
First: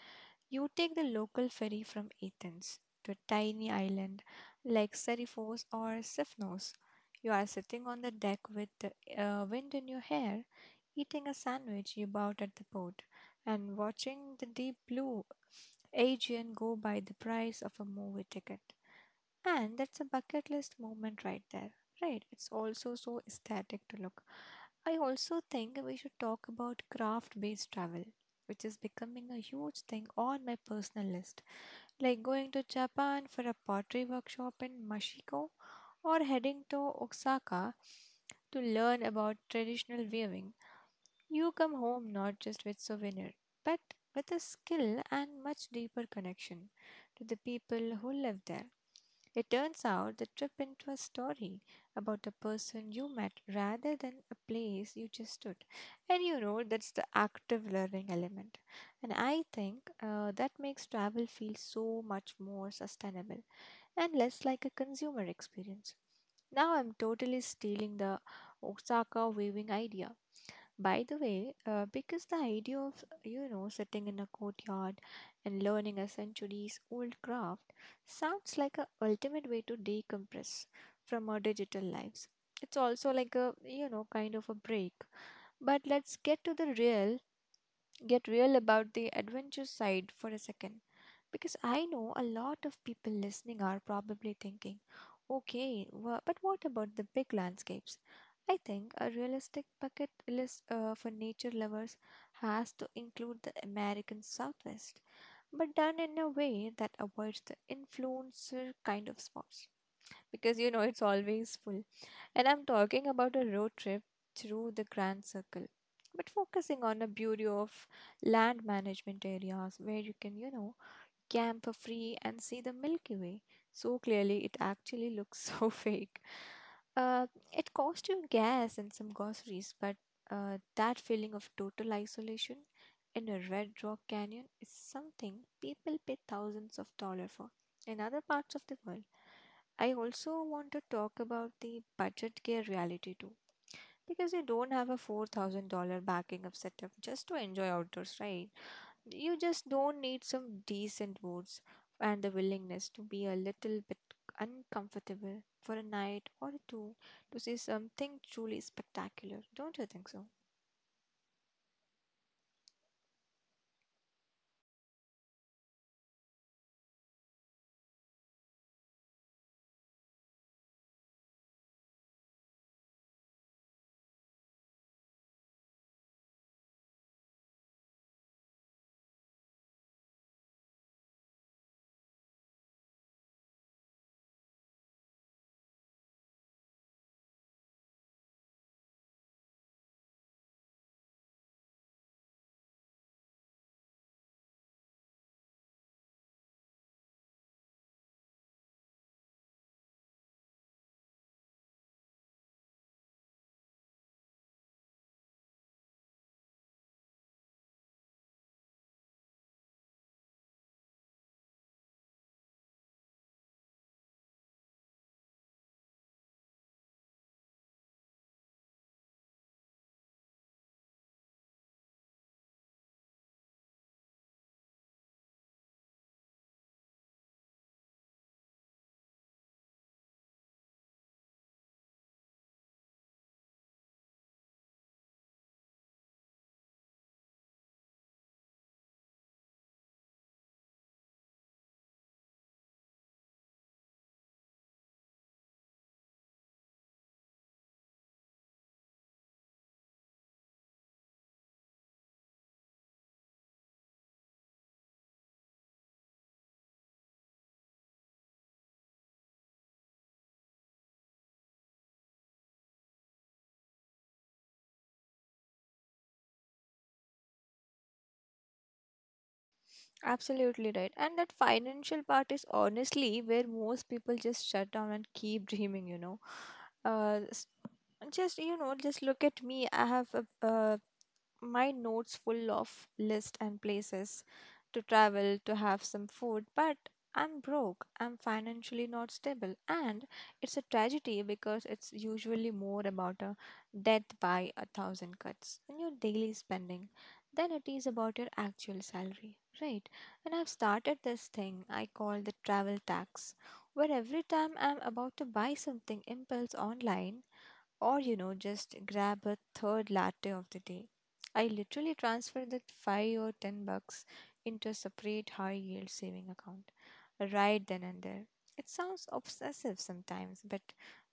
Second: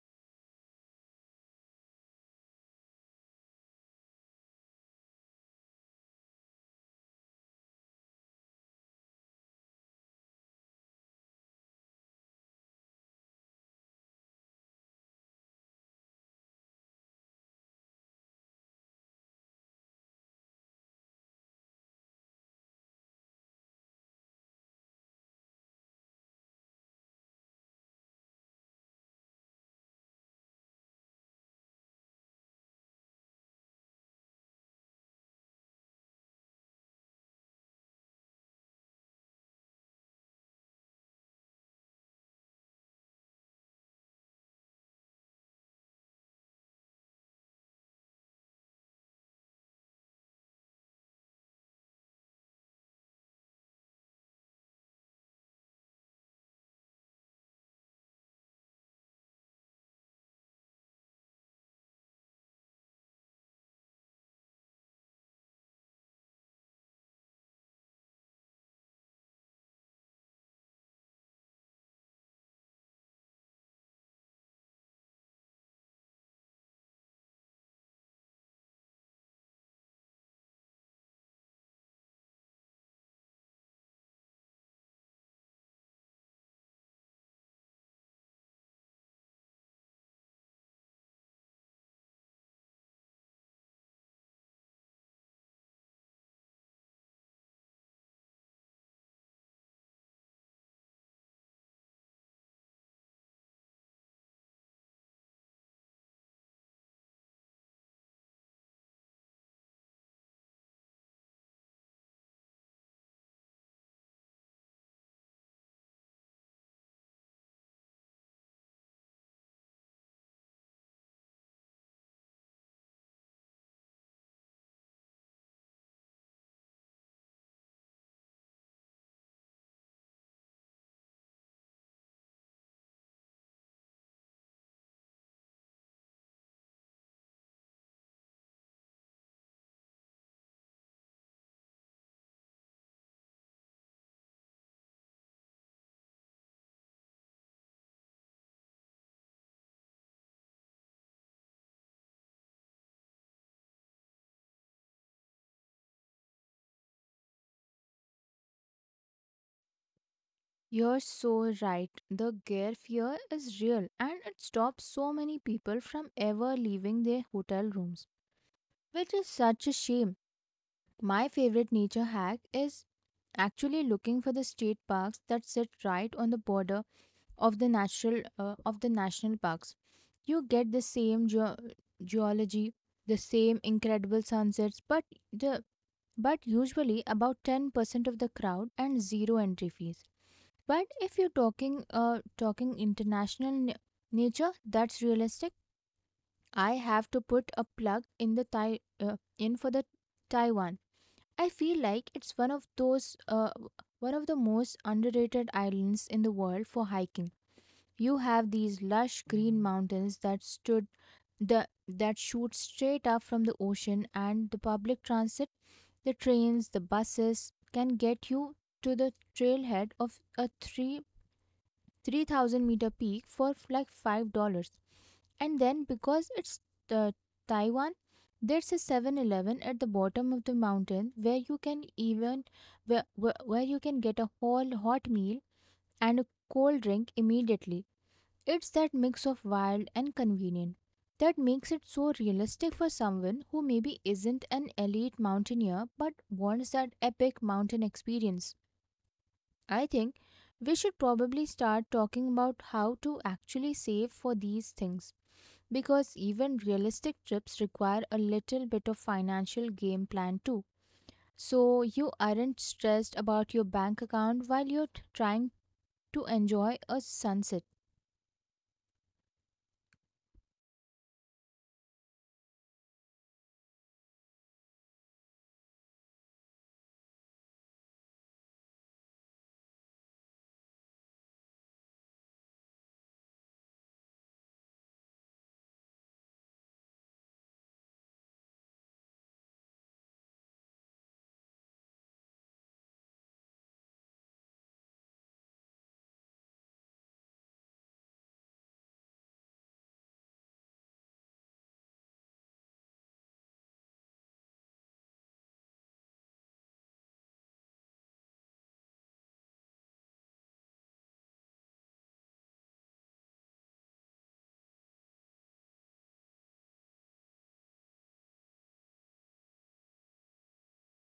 Speaker 2: you take the local ferry from Athens to a tiny island like Seriphos or Sipnos. You are sitting on the deck with the wind in your hair, eating a sandwich you bought at the port, and watching the deep blue Aegean go by the price of a movie ticket. And that's a bucket list moment right there, right? It's also so aesthetic to look. I also think we should talk about craft based travel, which is becoming a huge thing on my personal list, like going to Japan for a pottery workshop in Mashiko or heading to Osaka to learn about traditional weaving. You come home not just with souvenir, but with a skill and much deeper connection to the people who live there. It turns out the trip into a story about a person you met rather than a place you just stood. And you know, that's the active learning element. And I think that makes travel feel so much more sustainable and less like a consumer experience. Now I'm totally stealing the Osaka weaving idea. By the way, because the idea of, you know, sitting in a courtyard and learning a centuries old craft sounds like a ultimate way to decompress from our digital lives. It's also like a, you know, kind of a break. But let's get to the real get real about the adventure side for a second because I know a lot of people listening are probably thinking, okay, what about the big landscapes? I think a realistic bucket list for nature lovers has to include the American Southwest, but done in a way that avoids the influencer kind of spots. Because you know it's always full. And I'm talking about a road trip through the Grand Circle, but focusing on the beauty of land management areas where you can, you know, camphor free and see the Milky Way so clearly it actually looks so fake. It cost you gas and some groceries, but that feeling of total isolation in a Red Rock Canyon is something people pay thousands of dollars for in other parts of the world. I also want to talk about the budget gear reality too, because you don't have a $4,000 backing up setup just to enjoy outdoors, right? You just don't need some decent words and the willingness to be a little bit uncomfortable for a night or two to see something truly spectacular. Don't you think so?
Speaker 1: You're so right. The gear fear is real, and it stops so many people from ever leaving their hotel rooms, which is such a shame. My favorite nature hack is actually looking for the state parks that sit right on the border of the natural of the national parks. You get the same geology, the same incredible sunsets, but the but usually about 10% of the crowd and zero entry fees. But if you're talking international nature that's realistic, I have to put a plug in the Thai, in for the Taiwan. I feel like it's one of those one of the most underrated islands in the world for hiking. You have these lush green mountains that stood the that shoot straight up from the ocean, and the public transit, the trains, the buses, can get you to the trailhead of a 3 3,000 meter peak for like $5. And then because it's uh, Taiwan, there's a 7-Eleven at the bottom of the mountain where you can even where you can get a whole hot meal and a cold drink immediately. It's that mix of wild and convenient that makes it so realistic for someone who maybe isn't an elite mountaineer but wants that epic mountain experience. I think we should probably start talking about how to actually save for these things, because even realistic trips require a little bit of financial game plan too. So you aren't stressed about your bank account while you're trying to enjoy a sunset.
Speaker 2: Absolutely right. And that financial part is honestly where most people just shut down and keep dreaming, you know. Uh, s- just, you know, just look at me. I have a, my notes full of list and places to travel to have some food, but I'm broke, I'm financially not stable. And it's a tragedy because it's usually more about a death by a thousand cuts in your daily spending than it is about your actual salary, right? And I've started this thing I call the travel tax, where every time I'm about to buy something impulse online or, you know, just grab a third latte of the day, I literally transfer that 5 or $10 into a separate high yield saving account right then and there. It sounds obsessive sometimes, but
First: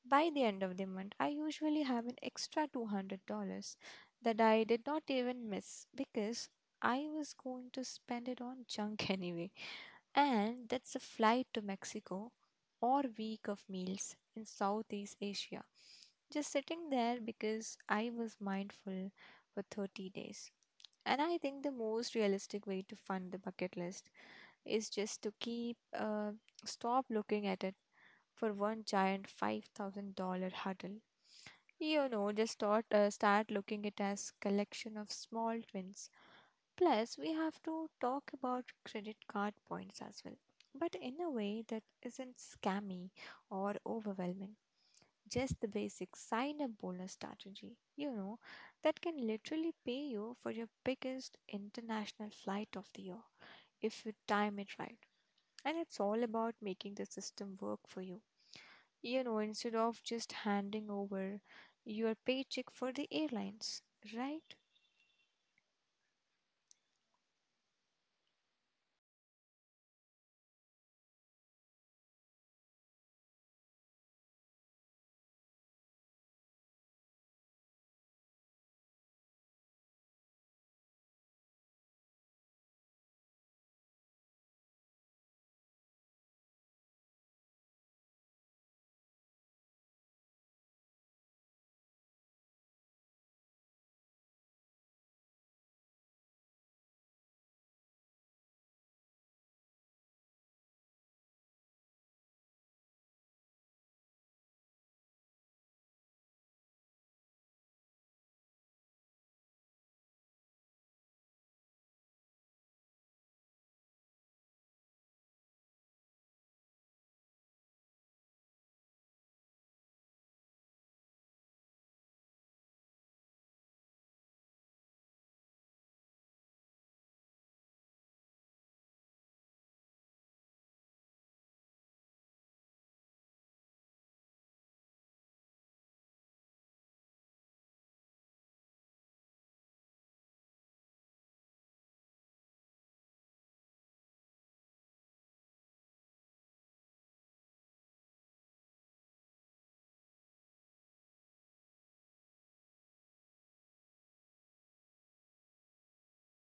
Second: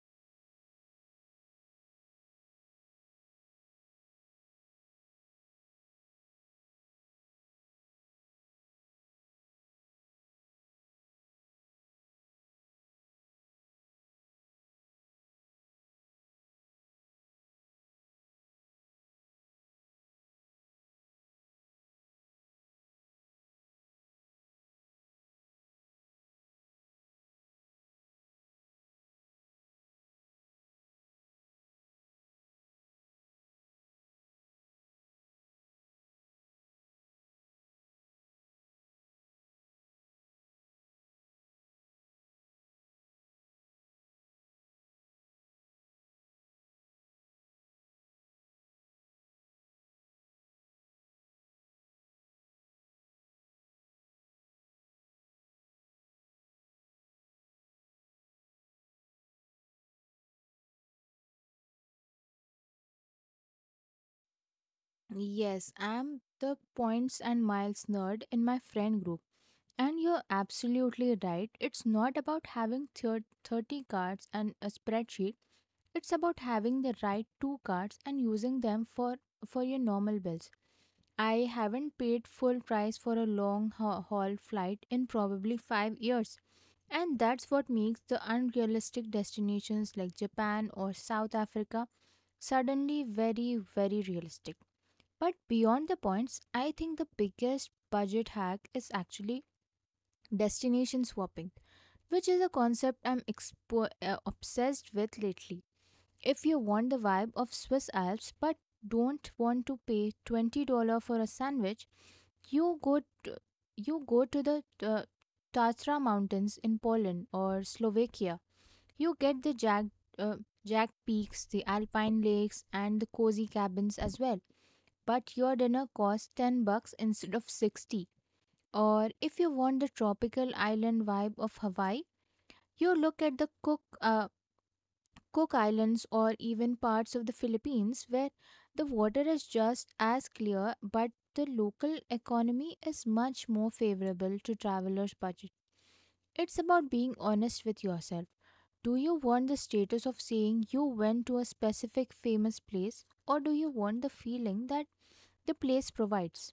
Speaker 2: by the end of the month, I usually have an extra $200 that I did not even miss because I was going to spend it on junk anyway. And that's a flight to Mexico or week of meals in Southeast Asia. Just sitting there because I was mindful for 30 days. And I think the most realistic way to fund the bucket list is just to stop looking at it for one giant $5,000 huddle. You know, start looking at as collection of small twins. Plus, we have to talk about credit card points as well, but in a way that isn't scammy or overwhelming. Just the basic sign up bonus strategy, you know, that can literally pay you for your biggest international flight of the year if you time it right. And it's all about making the system work for you. You know, instead of just handing over your paycheck for the airlines, right?
Speaker 1: Yes, I'm the points and miles nerd in my friend group. And you're absolutely right. It's not about having 30 cards and a spreadsheet. It's about having the right two cards and using them for your normal bills. I haven't paid full price for a long haul flight in probably 5 years. And that's what makes the unrealistic destinations like Japan or South Africa suddenly very, very realistic. But beyond the points, I think the biggest budget hack is actually destination swapping, which is a concept I'm obsessed with lately. If you want the vibe of Swiss Alps but don't want to pay $20 for a sandwich, you go to, you go to the Tatra Mountains in Poland or Slovakia. You get the jagged, uh, jagged peaks, the alpine lakes, and the cozy cabins as well, but your dinner costs $10 instead of 60. Or if you want the tropical island vibe of Hawaii, you look at the Cook Islands or even parts of the Philippines where the water is just as clear, but the local economy is much more favorable to travelers' budget. It's about being honest with yourself. Do you want the status of saying you went to a specific famous place, or do you want the feeling that the place provides?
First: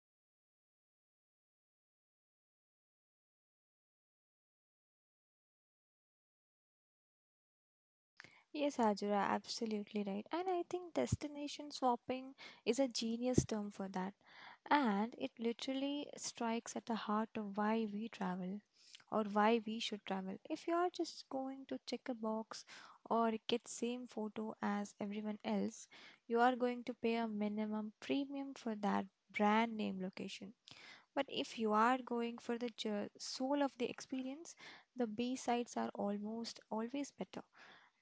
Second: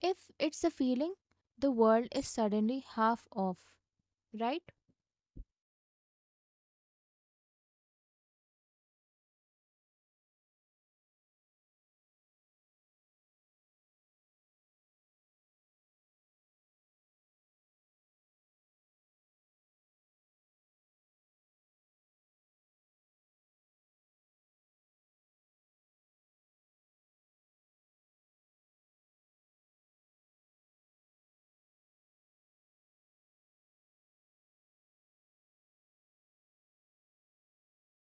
Speaker 1: If it's a feeling, the world is suddenly half off, right?
Speaker 2: Yes, Ajura, absolutely right. And I think destination swapping is a genius term for that. And it literally strikes at the heart of why we travel or why we should travel. If you are just going to check a box or get same photo as everyone else, you are going to pay a minimum premium for that brand name location. But if you are going for the soul of the experience, the B sides are almost always better.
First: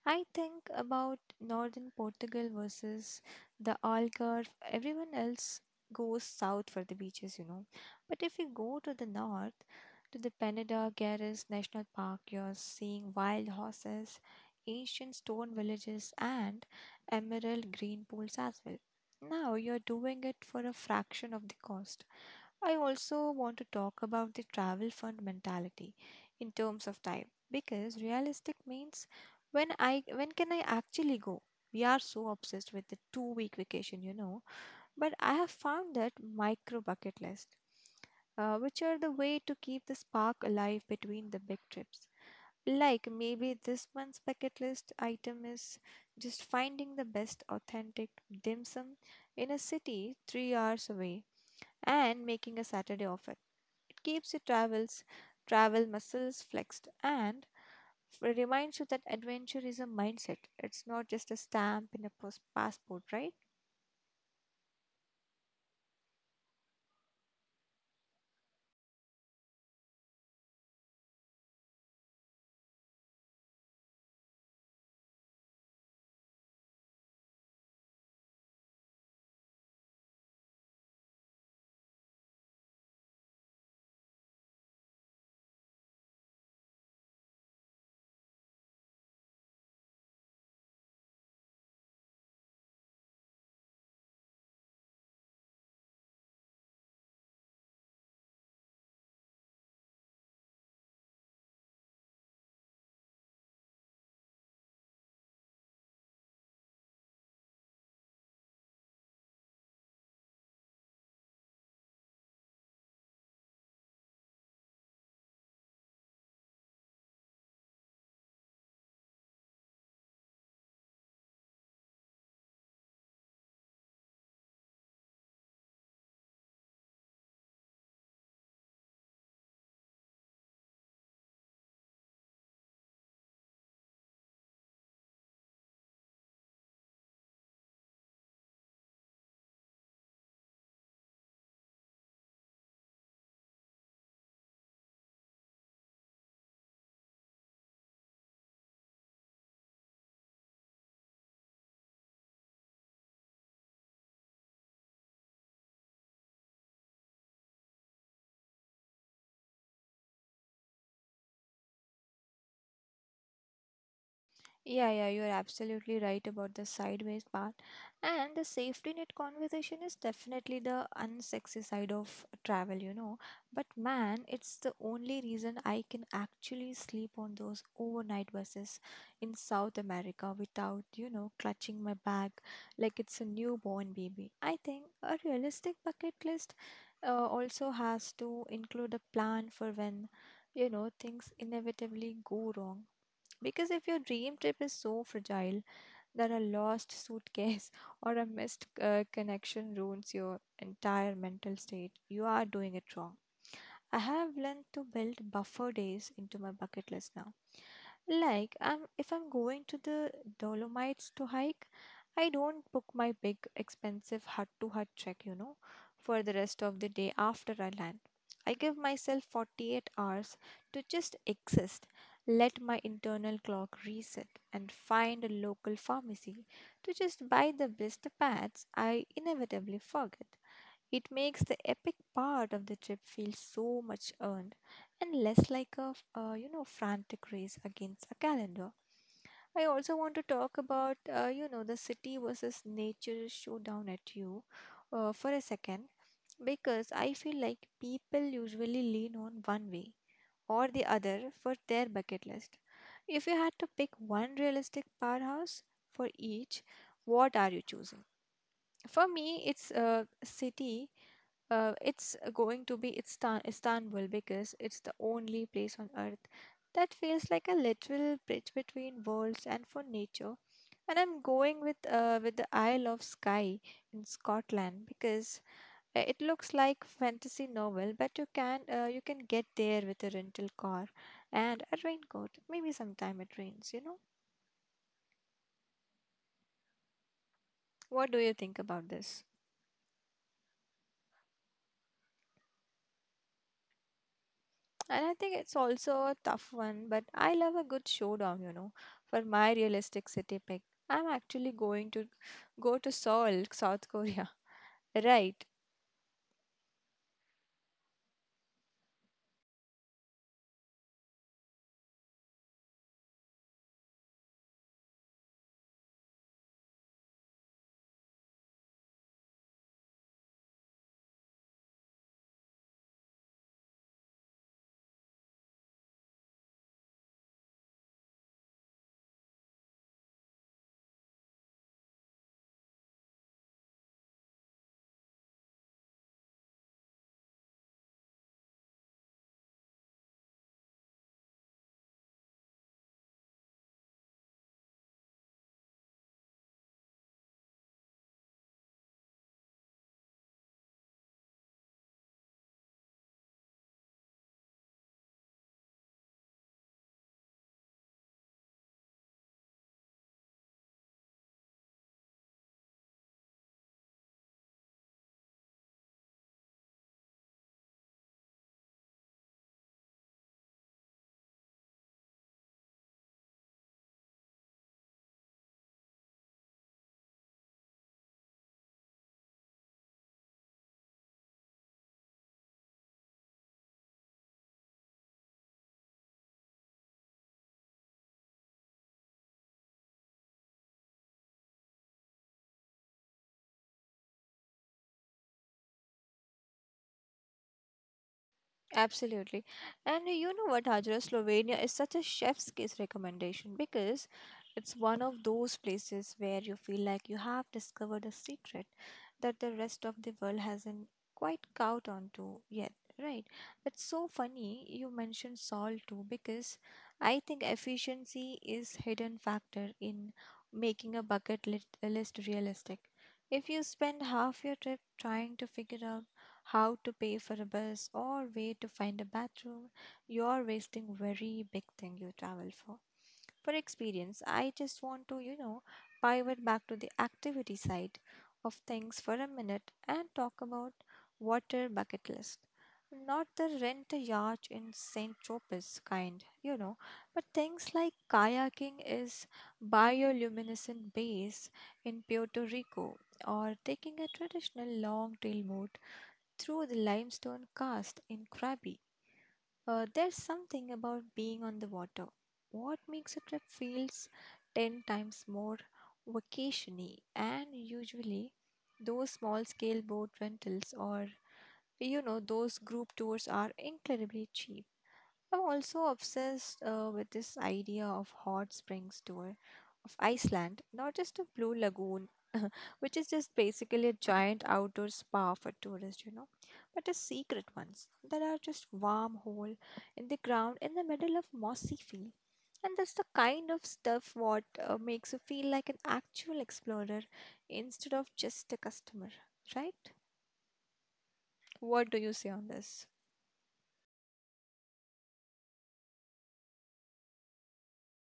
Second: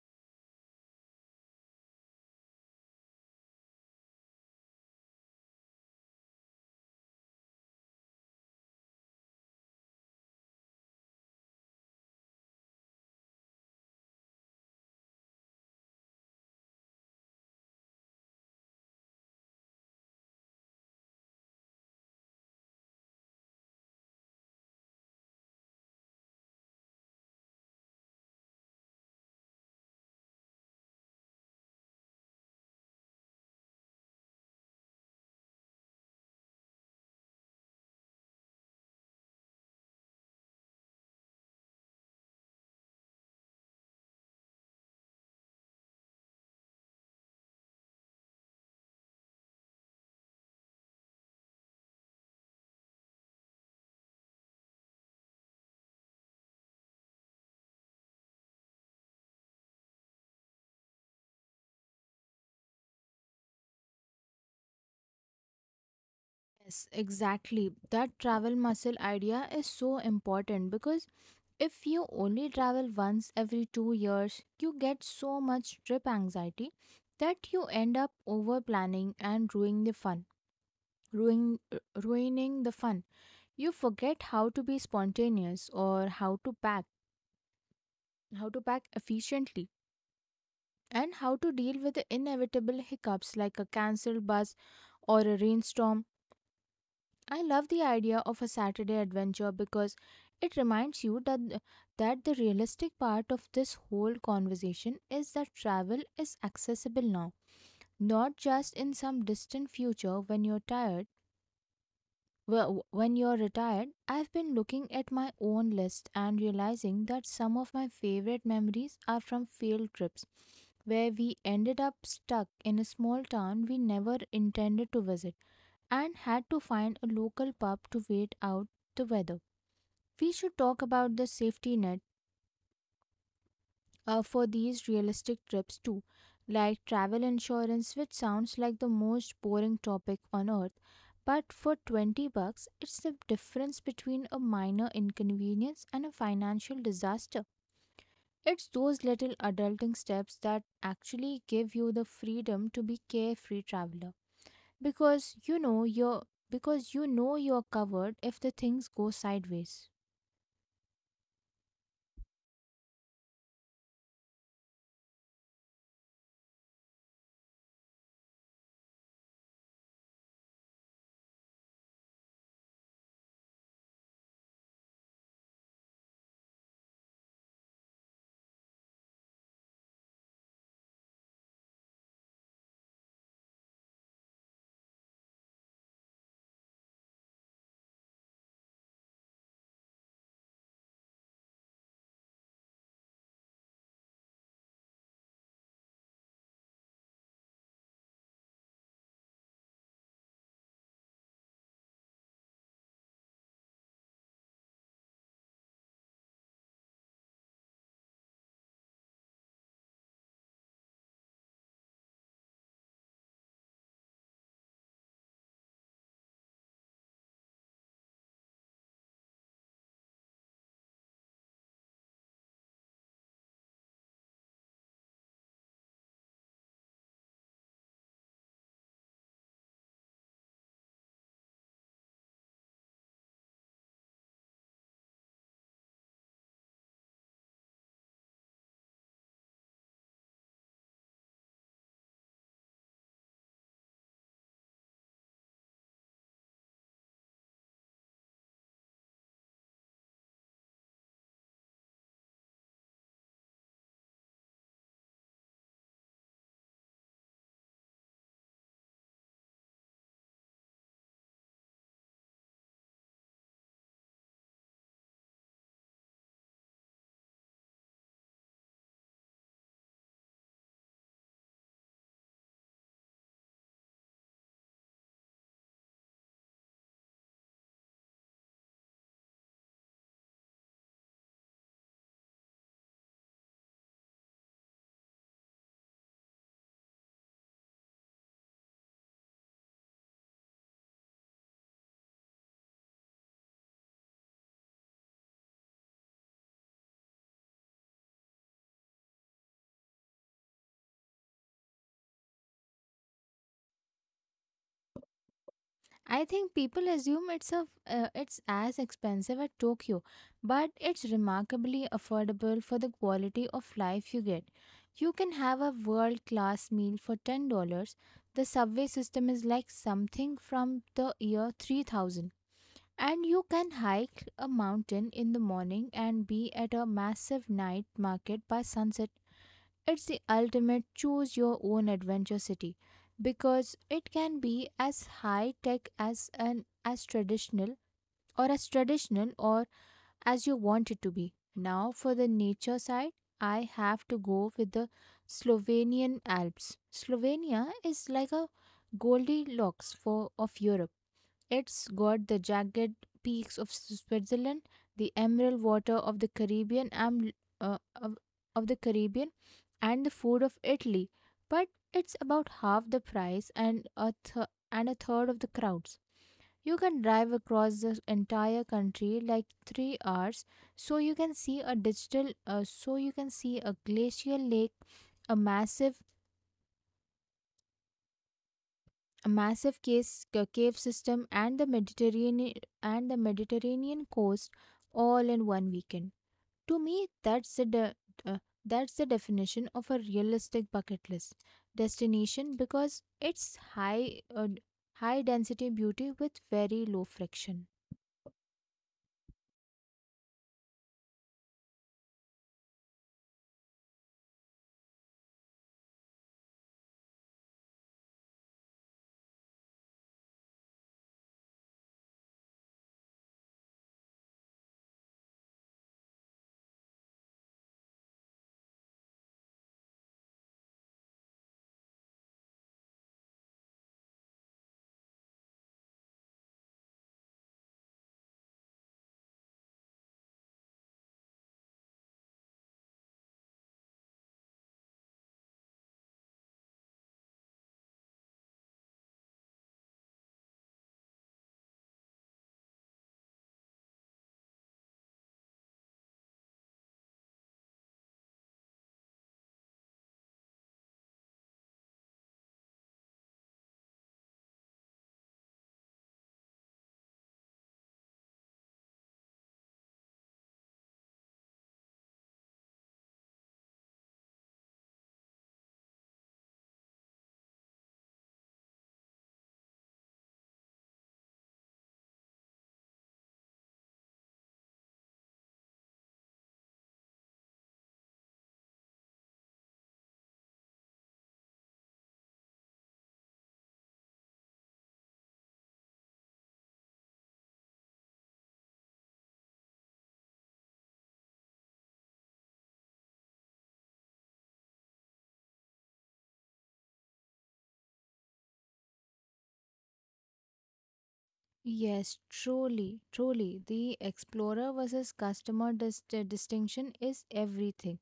Speaker 2: I think about northern Portugal versus the Algarve. Everyone else goes south for the beaches, you know. But if you go to the north, to the Peneda Garris National Park, you're seeing wild horses, ancient stone villages, and emerald green pools as well. Now you're doing it for a fraction of the cost. I also want to talk about the travel fund mentality in terms of time, because realistic means when can I actually go. We are so obsessed with the two-week vacation, you know, but I have found that micro bucket list, which are the way to keep the spark alive between the big trips. Like maybe this month's bucket list item is just finding the best authentic dim sum in a city 3 hours away and making a saturday of it. It keeps your travel muscles flexed. And but it reminds you that adventure is a mindset. It's not just a stamp in a pos- passport, right?
Speaker 1: Yes, exactly. That travel muscle idea is so important because if you only travel once every 2 years, you get so much trip anxiety that you end up over planning and ruining the fun. Ruining the fun. You forget how to be spontaneous or how to pack efficiently, and how to deal with inevitable hiccups like a cancelled bus or a rainstorm. I love the idea of a Saturday adventure because it reminds you that that the realistic part of this whole conversation is that travel is accessible now, not just in some distant future when when you're retired. I've been looking at my own list and realizing that some of my favorite memories are from field trips where we ended up stuck in a small town we never intended to visit and had to find a local pub to wait out the weather. We should talk about the safety net, for these realistic trips too, like travel insurance, which sounds like the most boring topic on earth. But for $20, it's the difference between a minor inconvenience and a financial disaster. It's those little adulting steps that actually give you the freedom to be carefree traveler because you know you're because you know you're covered if the things go sideways.
Speaker 2: Yeah, you're absolutely right about the sideways part. And the safety net conversation is definitely the unsexy side of travel, you know. But man, it's the only reason I can actually sleep on those overnight buses in South America without, you know, clutching my bag like it's a newborn baby. I think a realistic bucket list also has to include a plan for when, you know, things inevitably go wrong because if your dream trip is so fragile that a lost suitcase or a missed connection ruins your entire mental state, you are doing it wrong. I have learned to build buffer days into my bucket list now. If I'm going to the Dolomites to hike, I don't book my big, expensive hut to hut trek, you know, for the rest of the day after I land. I give myself 48 hours to just exist, let my internal clock reset, and find a local pharmacy to just buy the best pads I inevitably forget. It makes the epic part of the trip feel so much earned and less like a frantic race against a calendar. I also want to talk about, you know, the city versus nature showdown at you for a second because I feel like people usually lean on one way or the other for their bucket list. If you had to pick one realistic powerhouse for each, what are you choosing? For me, it's a city. It's going to be Istanbul because it's the only place on earth that feels like a literal bridge between worlds, and for nature, And I'm going with with the Isle of Skye in Scotland because it looks like fantasy novel, but you can get there with a rental car and a raincoat. Maybe sometime it rains, you know. What do you think about this? And I think it's also a tough one, but I love a good showdown, you know, for my realistic city pick. I'm actually going to go to Seoul, South Korea, right?
Speaker 1: I think people assume it's as expensive as Tokyo, but it's remarkably affordable for the quality of life you get. You can have a world-class meal for $10. The subway system is like something from the year 3000. And you can hike a mountain in the morning and be at a massive night market by sunset. It's the ultimate choose your own adventure city because it can be as high tech as an as traditional or as traditional or as you want it to be. Now for the nature side, I have to go with the Slovenian Alps. Slovenia is like a Goldilocks for of Europe. It's got the jagged peaks of Switzerland, the emerald water of the Caribbean, and uh, of, of the Caribbean, and the food of Italy. But it's about half the price and and a third of the crowds. You can drive across the entire country like 3 hours, so you can see a glacial lake, a massive a massive cave system and the Mediterranean coast all in one weekend. To me, uh, that's the definition of a realistic bucket list destination because it's high density beauty with very low friction.
Speaker 2: Absolutely. And you know what, Hajra, Slovenia is such a chef's kiss recommendation because it's one of those places where you feel like you have discovered a secret that the rest of the world hasn't quite caught on to yet, right? It's so funny you mentioned salt too because I think efficiency is hidden factor in making a bucket list realistic. If you spend half your trip trying to figure out how to pay for a bus or where to find a bathroom, you're wasting very big thing you travel for. For experience, I just want to, you know, pivot back to the activity side of things for a minute and talk about water bucket list. Not the rent a yacht in St. Tropez kind, you know, but things like kayaking is bioluminescent bays in Puerto Rico or taking a traditional long tail boat through the limestone cast in Krabi. There's something about being on the water. What makes a trip feels 10 times more vacationy, and usually those small scale boat rentals or, you know, those group tours are incredibly cheap. I'm also obsessed with this idea of hot springs tour of Iceland, not just a blue lagoon, which is just basically a giant outdoor spa for tourists, you know, but a secret ones that are just warm hole in the ground in the middle of mossy field. And that's the kind of stuff what makes you feel like an actual explorer instead of just a customer, right? What do you
Speaker 1: Yes,
Speaker 2: say on this?
Speaker 1: truly, truly. The explorer versus customer distinction is everything.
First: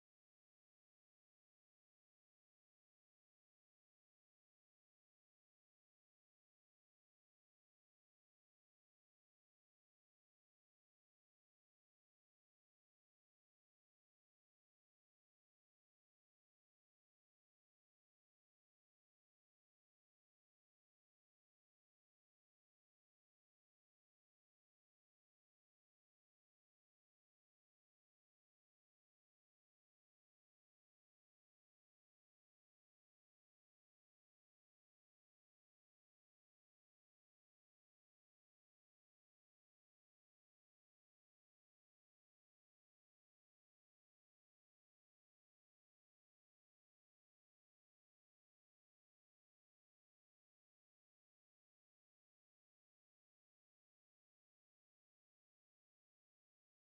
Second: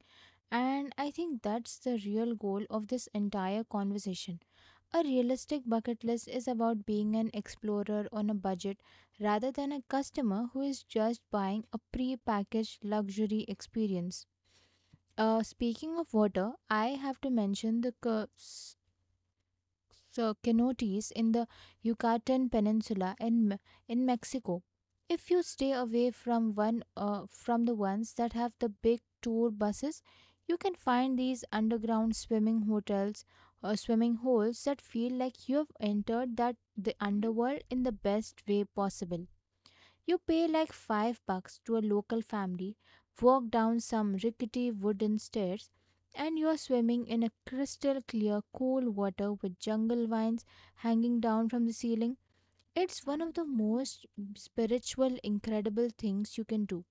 Speaker 1: And I think that's the real goal of this entire conversation. A realistic bucket list is about being an explorer on a budget rather than a customer who is just buying a pre packaged luxury experience. Speaking of water, I have to mention the curves cenotes in the Yucatan Peninsula and Me- in Mexico. If you stay away from one from the ones that have the big tour buses, you can find these underground swimming hotels or swimming holes that feel like you have entered that the underworld in the best way possible. You pay like $5 to a local family, walk down some rickety wooden stairs, and you are swimming in a crystal clear, cool water with jungle vines hanging down from the ceiling. It's one of the most spiritual, incredible things you can do,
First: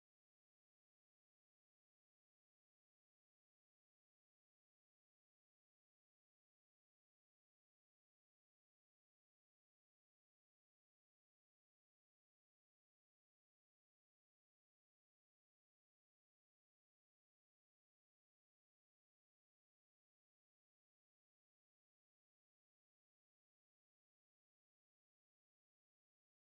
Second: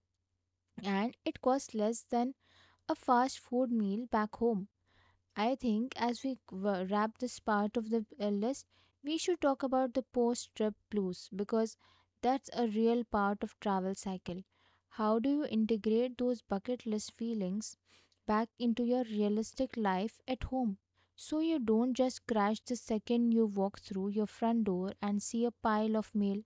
Speaker 1: and it costs less than a fast food meal back home. I think as we wrap this part of the list, we should talk about the post trip blues because that's a real part of travel cycle. How do you integrate those bucket list feelings back into your realistic life at home, so you don't just crash the second you walk through your front door and see a pile of mail?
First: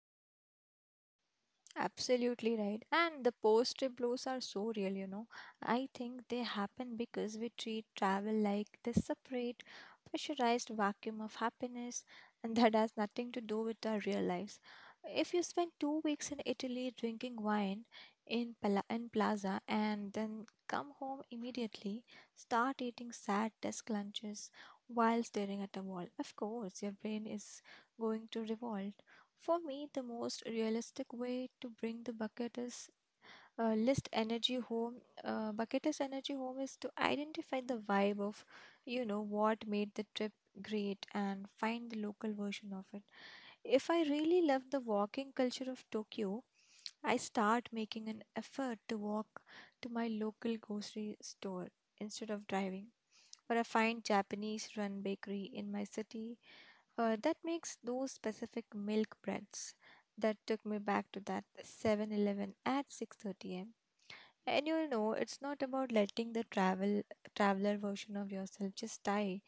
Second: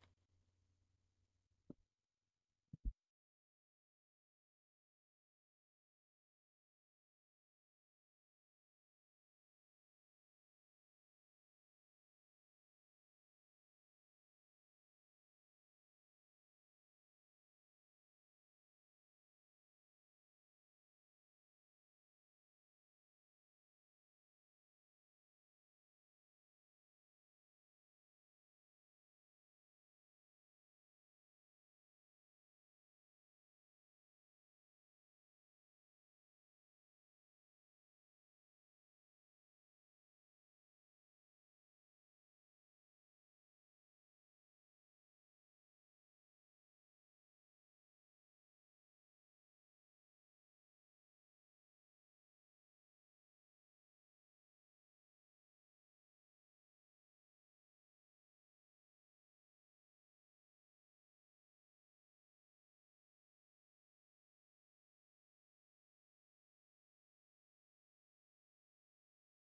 Speaker 2: Absolutely right. And the post trip blues are so real, you know. I think they happen because we treat travel like this separate, pressurized vacuum of happiness, and that has nothing to do with our real lives. If you spend 2 weeks in Italy drinking wine in, in Plaza and then come home immediately, start eating sad desk lunches while staring at a wall, of course, your brain is going to revolt. For me, the most realistic way to bring the bucket is list energy home. Bucket is energy home is to identify the vibe of, you know, what made the trip great and find the local version of it. If I really love the walking culture of Tokyo, I start making an effort to walk to my local grocery store instead of driving for a fine Japanese run bakery in my city that makes those specific milk breads. That took me back to that 7-Eleven at 6:30 a.m. And you'll know it's not about letting the travel traveler version of yourself just die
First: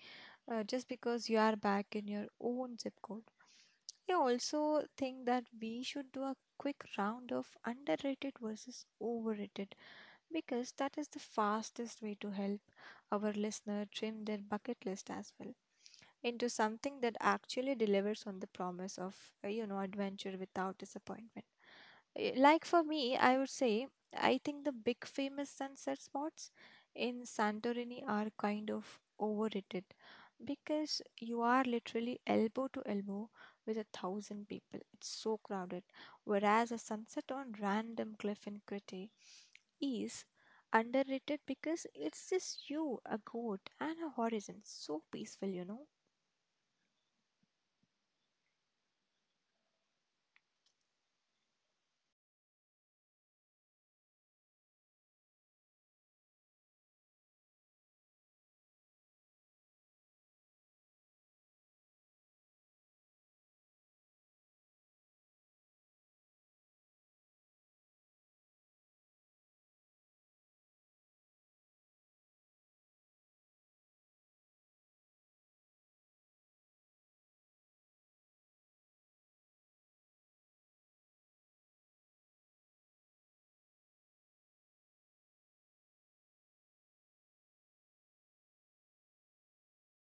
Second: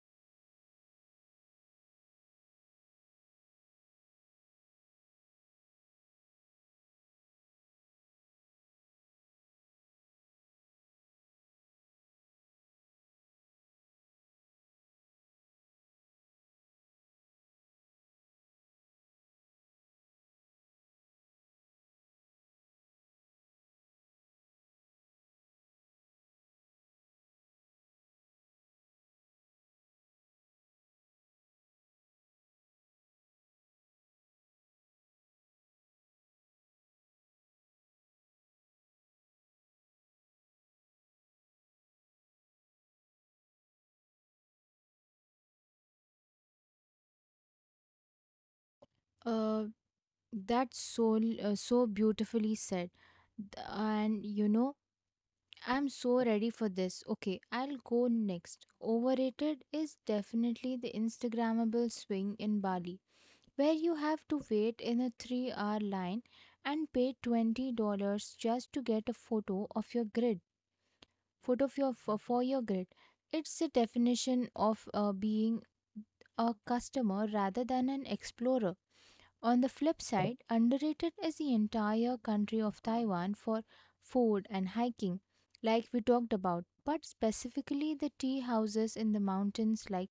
Speaker 2: just because you are back in your own zip code. I also think that we should do a quick round of underrated versus overrated because that is the fastest way to help our listener trim their bucket list as well into something that actually delivers on the promise of you know, adventure without disappointment. Like, for me, I would say I think the big famous sunset spots in Santorini are kind of overrated because you are literally elbow to elbow with a thousand people. It's so crowded, whereas a sunset on random cliff in Crete is underrated because it's just you, a goat, and a horizon. So peaceful, you know.
Speaker 1: Uh, that's so beautifully said. And you know, I'm so ready for this. Okay, I'll go next. Overrated is definitely the Instagrammable swing in Bali, where you have to wait in a 3-hour line and pay $20 just to get a photo of your grid. Photo of your, for your grid. It's the definition of being a customer rather than an explorer. On the flip side, underrated is the entire country of Taiwan for food and hiking, like we talked about, but specifically the tea houses in the mountains like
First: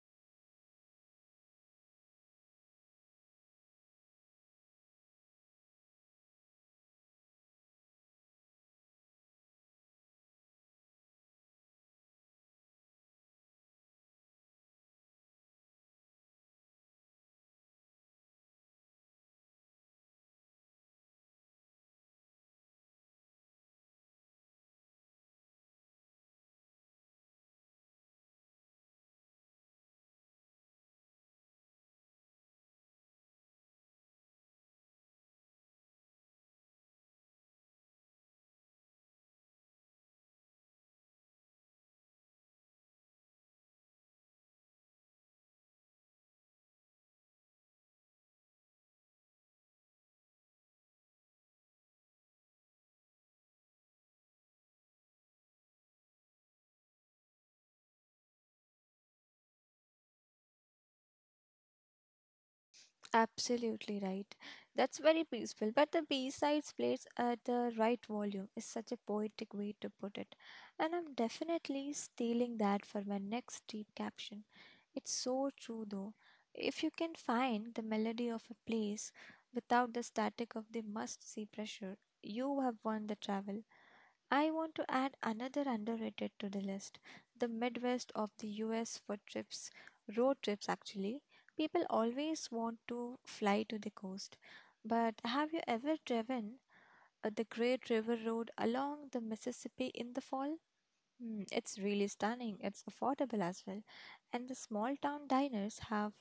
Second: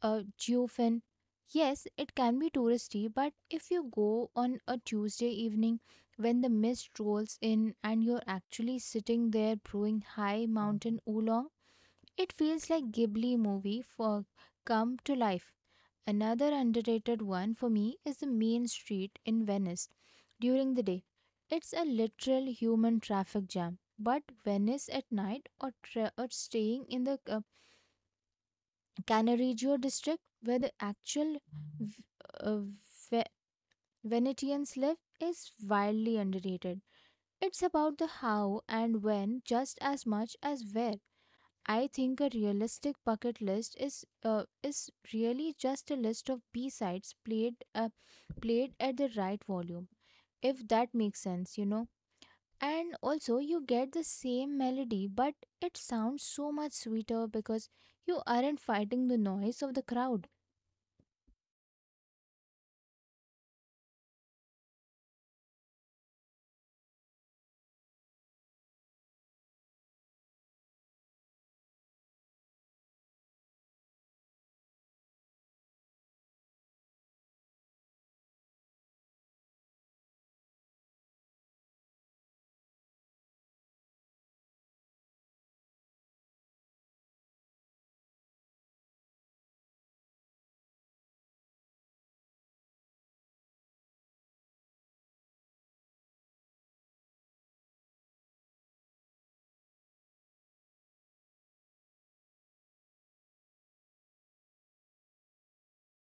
Speaker 1: Jiufen. Yes, it can be touristy, but if you go on a Tuesday evening when the mist rolls in and you're actually sitting there brewing high mountain oolong, it feels like Ghibli movie for come to life. Another underrated one for me is the main street in Venice during the day. It's a literal human traffic jam. But Venice at night, or staying in the Cannaregio district where the actual v- uh, Ve- Venetians live is wildly underrated. It's about the how and when just as much as where. I think a realistic bucket list is really just a list of B sides played at the right volume, if that makes sense, you know. And also, you get the same melody, but it sounds so much sweeter because you aren't fighting the noise of the crowd.
Speaker 2: Absolutely right. That's very peaceful. But the B sides plays at the right volume is such a poetic way to put it. And I'm definitely stealing that for my next deep caption. It's so true though. If you can find the melody of a place without the static of the must see pressure, you have won the travel. I want to add another underrated to the list, the Midwest of the US for trips, road trips actually. People always want to fly to the coast, but have you ever driven the Great River Road along the Mississippi in the fall? Mm, it's really stunning. It's affordable as well. And the small town diners have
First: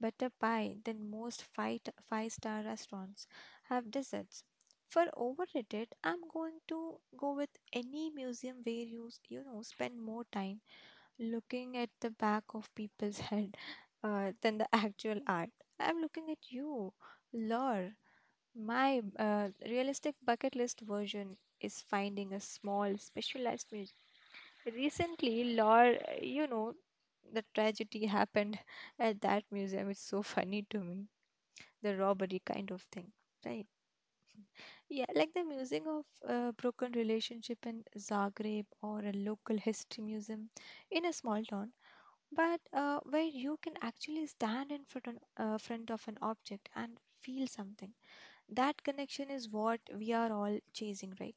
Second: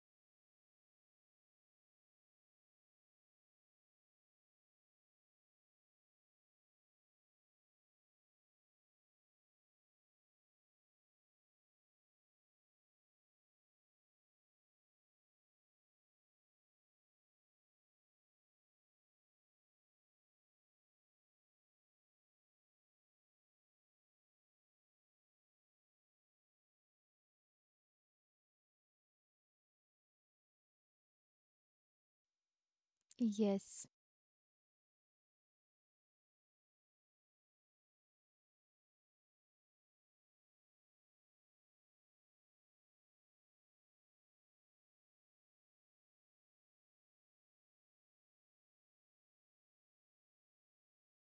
Speaker 2: better pie than most five-star restaurants have desserts. For overrated, I'm going to go with any museum where you know, spend more time looking at the back of people's head than the actual art. I'm looking at you, Lore. My realistic bucket list version is finding a small specialized museum. Recently, Lord, you know, the tragedy happened at that museum. It's so funny to me. The robbery kind of thing, right?
Speaker 1: Yes,
Speaker 2: Yeah, like the museum of broken relationship in Zagreb or a local history museum in a small town, but where you can actually stand in front, front of an object and feel something. That connection is what we are all chasing, right?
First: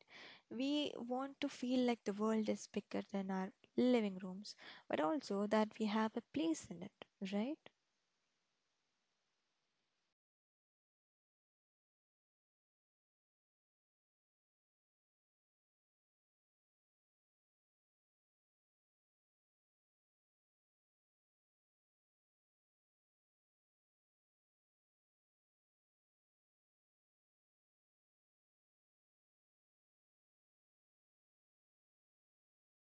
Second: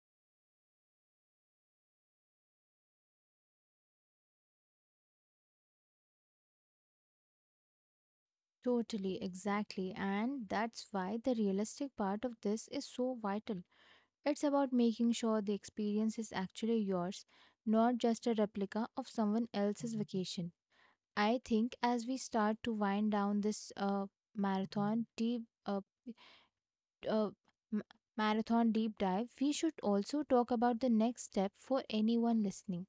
Speaker 2: We want to feel like the world is bigger than our living rooms, but also that we have a place in it, right?
Speaker 1: totally, exactly, and that's why the realistic part of this is so vital. It's about making sure the experience is actually yours, not just a replica of someone else's vacation. I think as we start to wind down this marathon deep uh, uh, m- marathon deep dive, we should also talk about the next step for anyone listening,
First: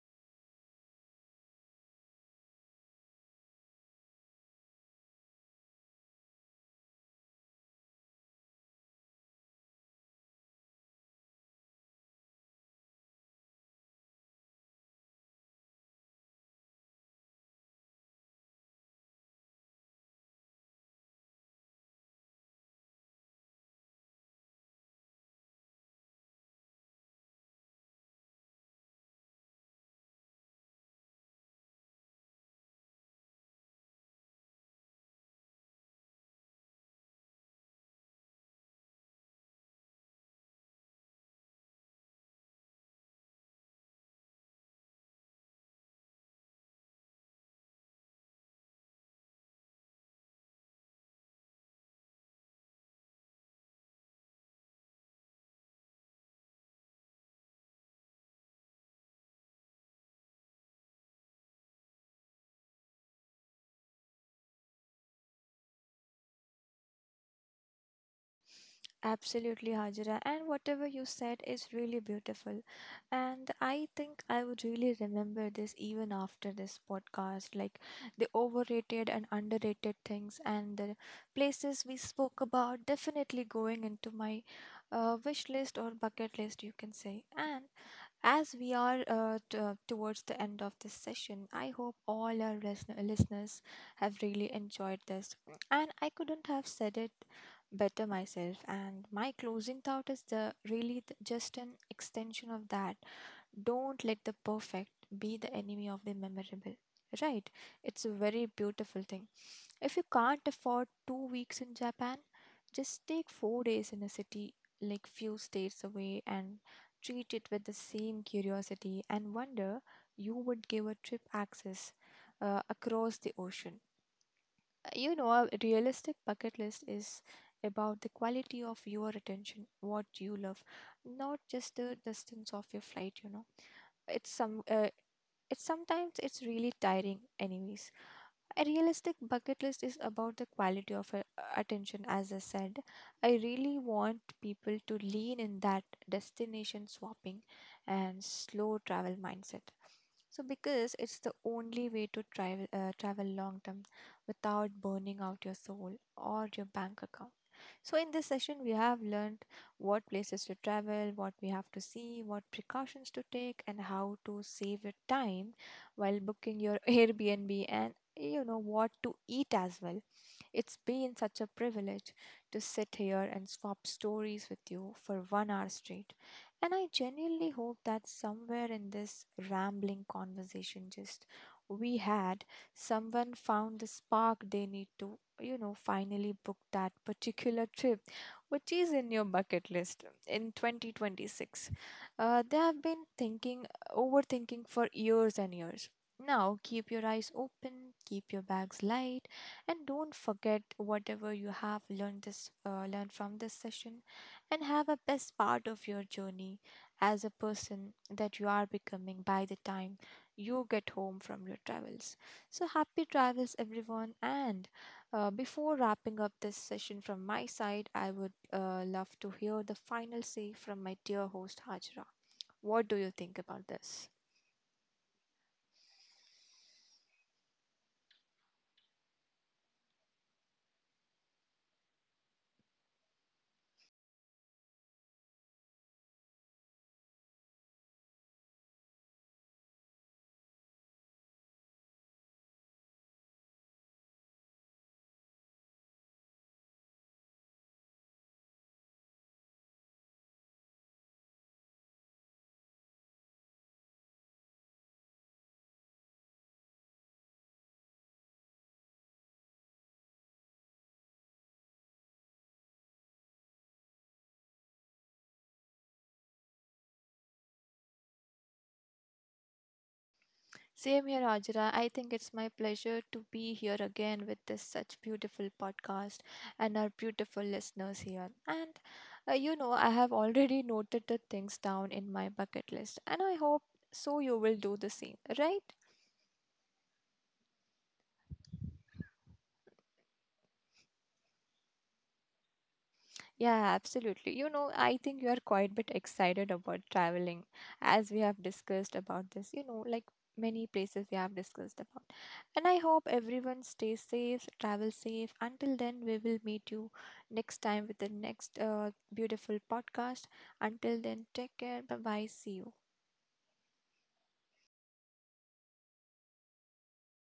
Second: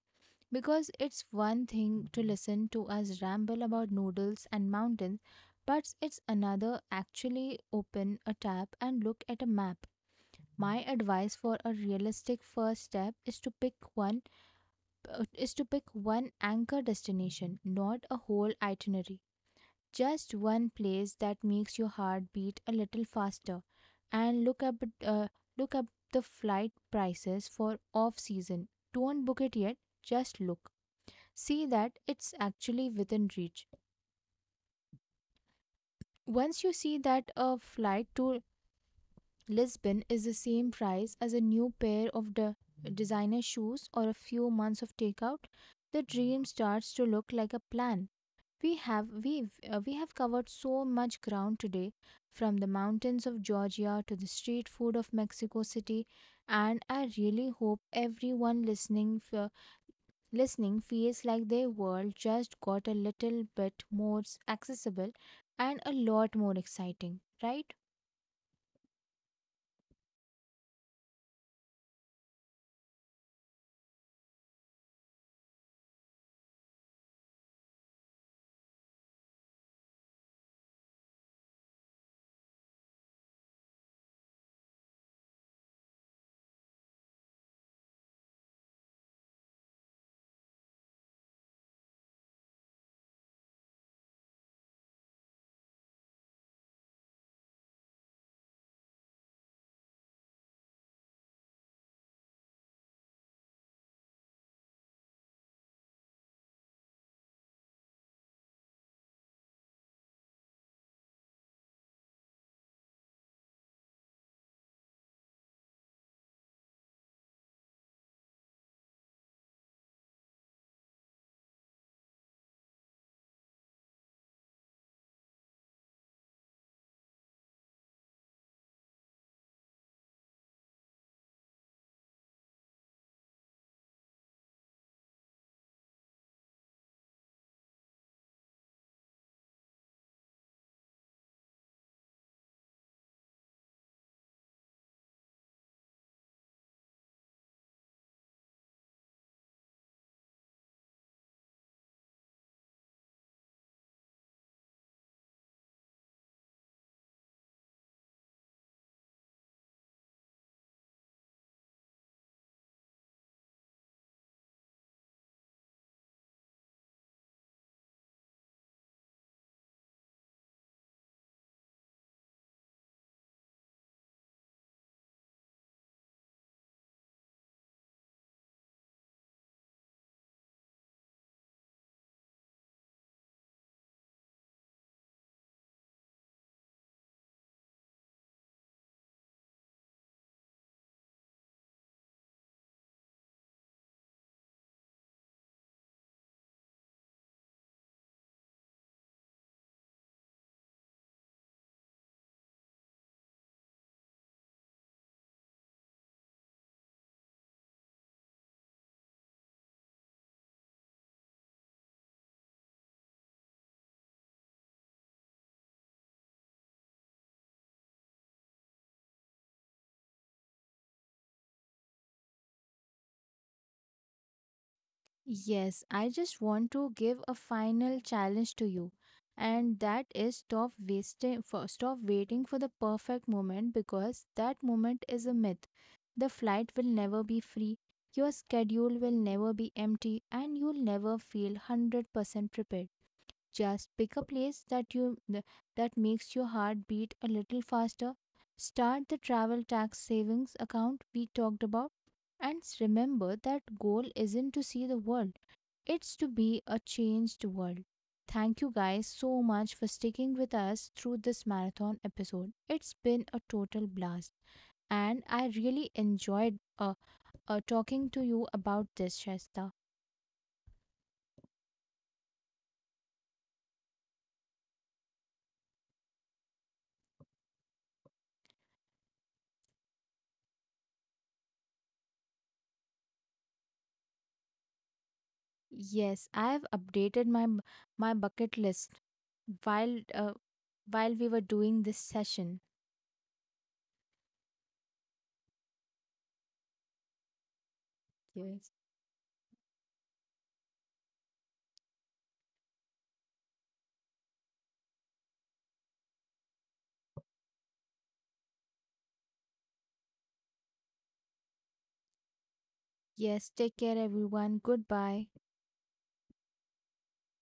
Speaker 1: because it's one thing to listen to us ramble about noodles and mountains, but it's another actually open a tab and look at a map. My advice for a realistic first step is to pick one anchor destination, not a whole itinerary. Just one place that makes your heart beat a little faster, and uh, look up the flight prices for off season. Don't book it yet. Just look. See that it's actually within reach. Once you see that a flight to Lisbon is the same price as a new pair of designer shoes or a few months of takeout, the dream starts to look like a plan. We have covered so much ground today, from the mountains of Georgia to the street food of Mexico City, and I really hope everyone listening feels like their world just got a little bit more accessible and a lot more exciting, right?
Speaker 2: Absolutely, Hajira. And whatever you said is really beautiful. And I think I would really remember this even after this podcast, like the overrated and underrated things, and the places we spoke about definitely going into my wish list or bucket list, you can say. And as we are towards the end of this session, I hope all our listeners have really enjoyed this. And I couldn't have said it better myself. And my closing thought is the just an extension of that. Don't let the perfect be the enemy of the memorable. Right? It's a very beautiful thing. If you can't afford 2 weeks in Japan, just take 4 days in a city like few states away and treat it with the same curiosity and wonder you would give a trip access across the ocean. You know, a realistic bucket list is about the quality of your attention, what you love, not just the distance of your flight, you know. It's some uh, it's sometimes it's really tiring anyways, a realistic bucket list is about the quality of attention, as I said. I really want people to lean in that destination swapping and slow travel mindset. So, because it's the only way to travel, travel long term without burning out your soul or your bank account. So, in this session, we have learned what places to travel, what we have to see, what precautions to take, and how to save your time while booking your Airbnb, and you know what to eat as well. It's been such a privilege to sit here and swap stories with you for 1 hour straight. And I genuinely hope that somewhere in this rambling conversation, just we had, someone found the spark they need to, you know, finally book that particular trip, which is in your bucket list in 2026. They have been thinking, overthinking for years and years. Now, keep your eyes open, keep your bags light, and don't forget whatever you have learned this learned from this session, and have a best part of your journey as a person that you are becoming by the time you get home from your travels. So happy travels everyone, and before wrapping up this session from my side, I would love to hear the final say from my dear host Hajra. What do you think about this?
Speaker 1: Yes, I just want to give a final challenge to you, and that is stop waiting for the perfect moment because that moment is a myth. The flight will never be free, your schedule will never be empty, and you'll never feel 100% prepared. Just pick a place that makes your heart beat a little faster. Start the travel tax savings account we talked about and remember that goal isn't to see the world. It's to be a changed world. Thank you guys so much for sticking with us through this marathon episode. It's been a total blast and I really enjoyed talking to you about this, Shasta.
Speaker 2: Same here, Ajra. I think it's my pleasure to be here again with this such beautiful podcast and our beautiful listeners here. And you know, I have already noted the things down in my bucket list, and I hope so you will do the same, right?
Speaker 1: Yes, I have updated my bucket list while uh, while we were doing this session.
Speaker 2: Yeah, absolutely. You know, I think you are quite a bit excited about traveling, as we have
Speaker 1: Yes.
Speaker 2: discussed about this, you know, like many places we have discussed about. And I hope everyone stays safe, travel safe. Until then, we will meet you next time with the next beautiful podcast. Until then, take care. Bye bye. See you.
Speaker 1: Yes, take care everyone. Goodbye.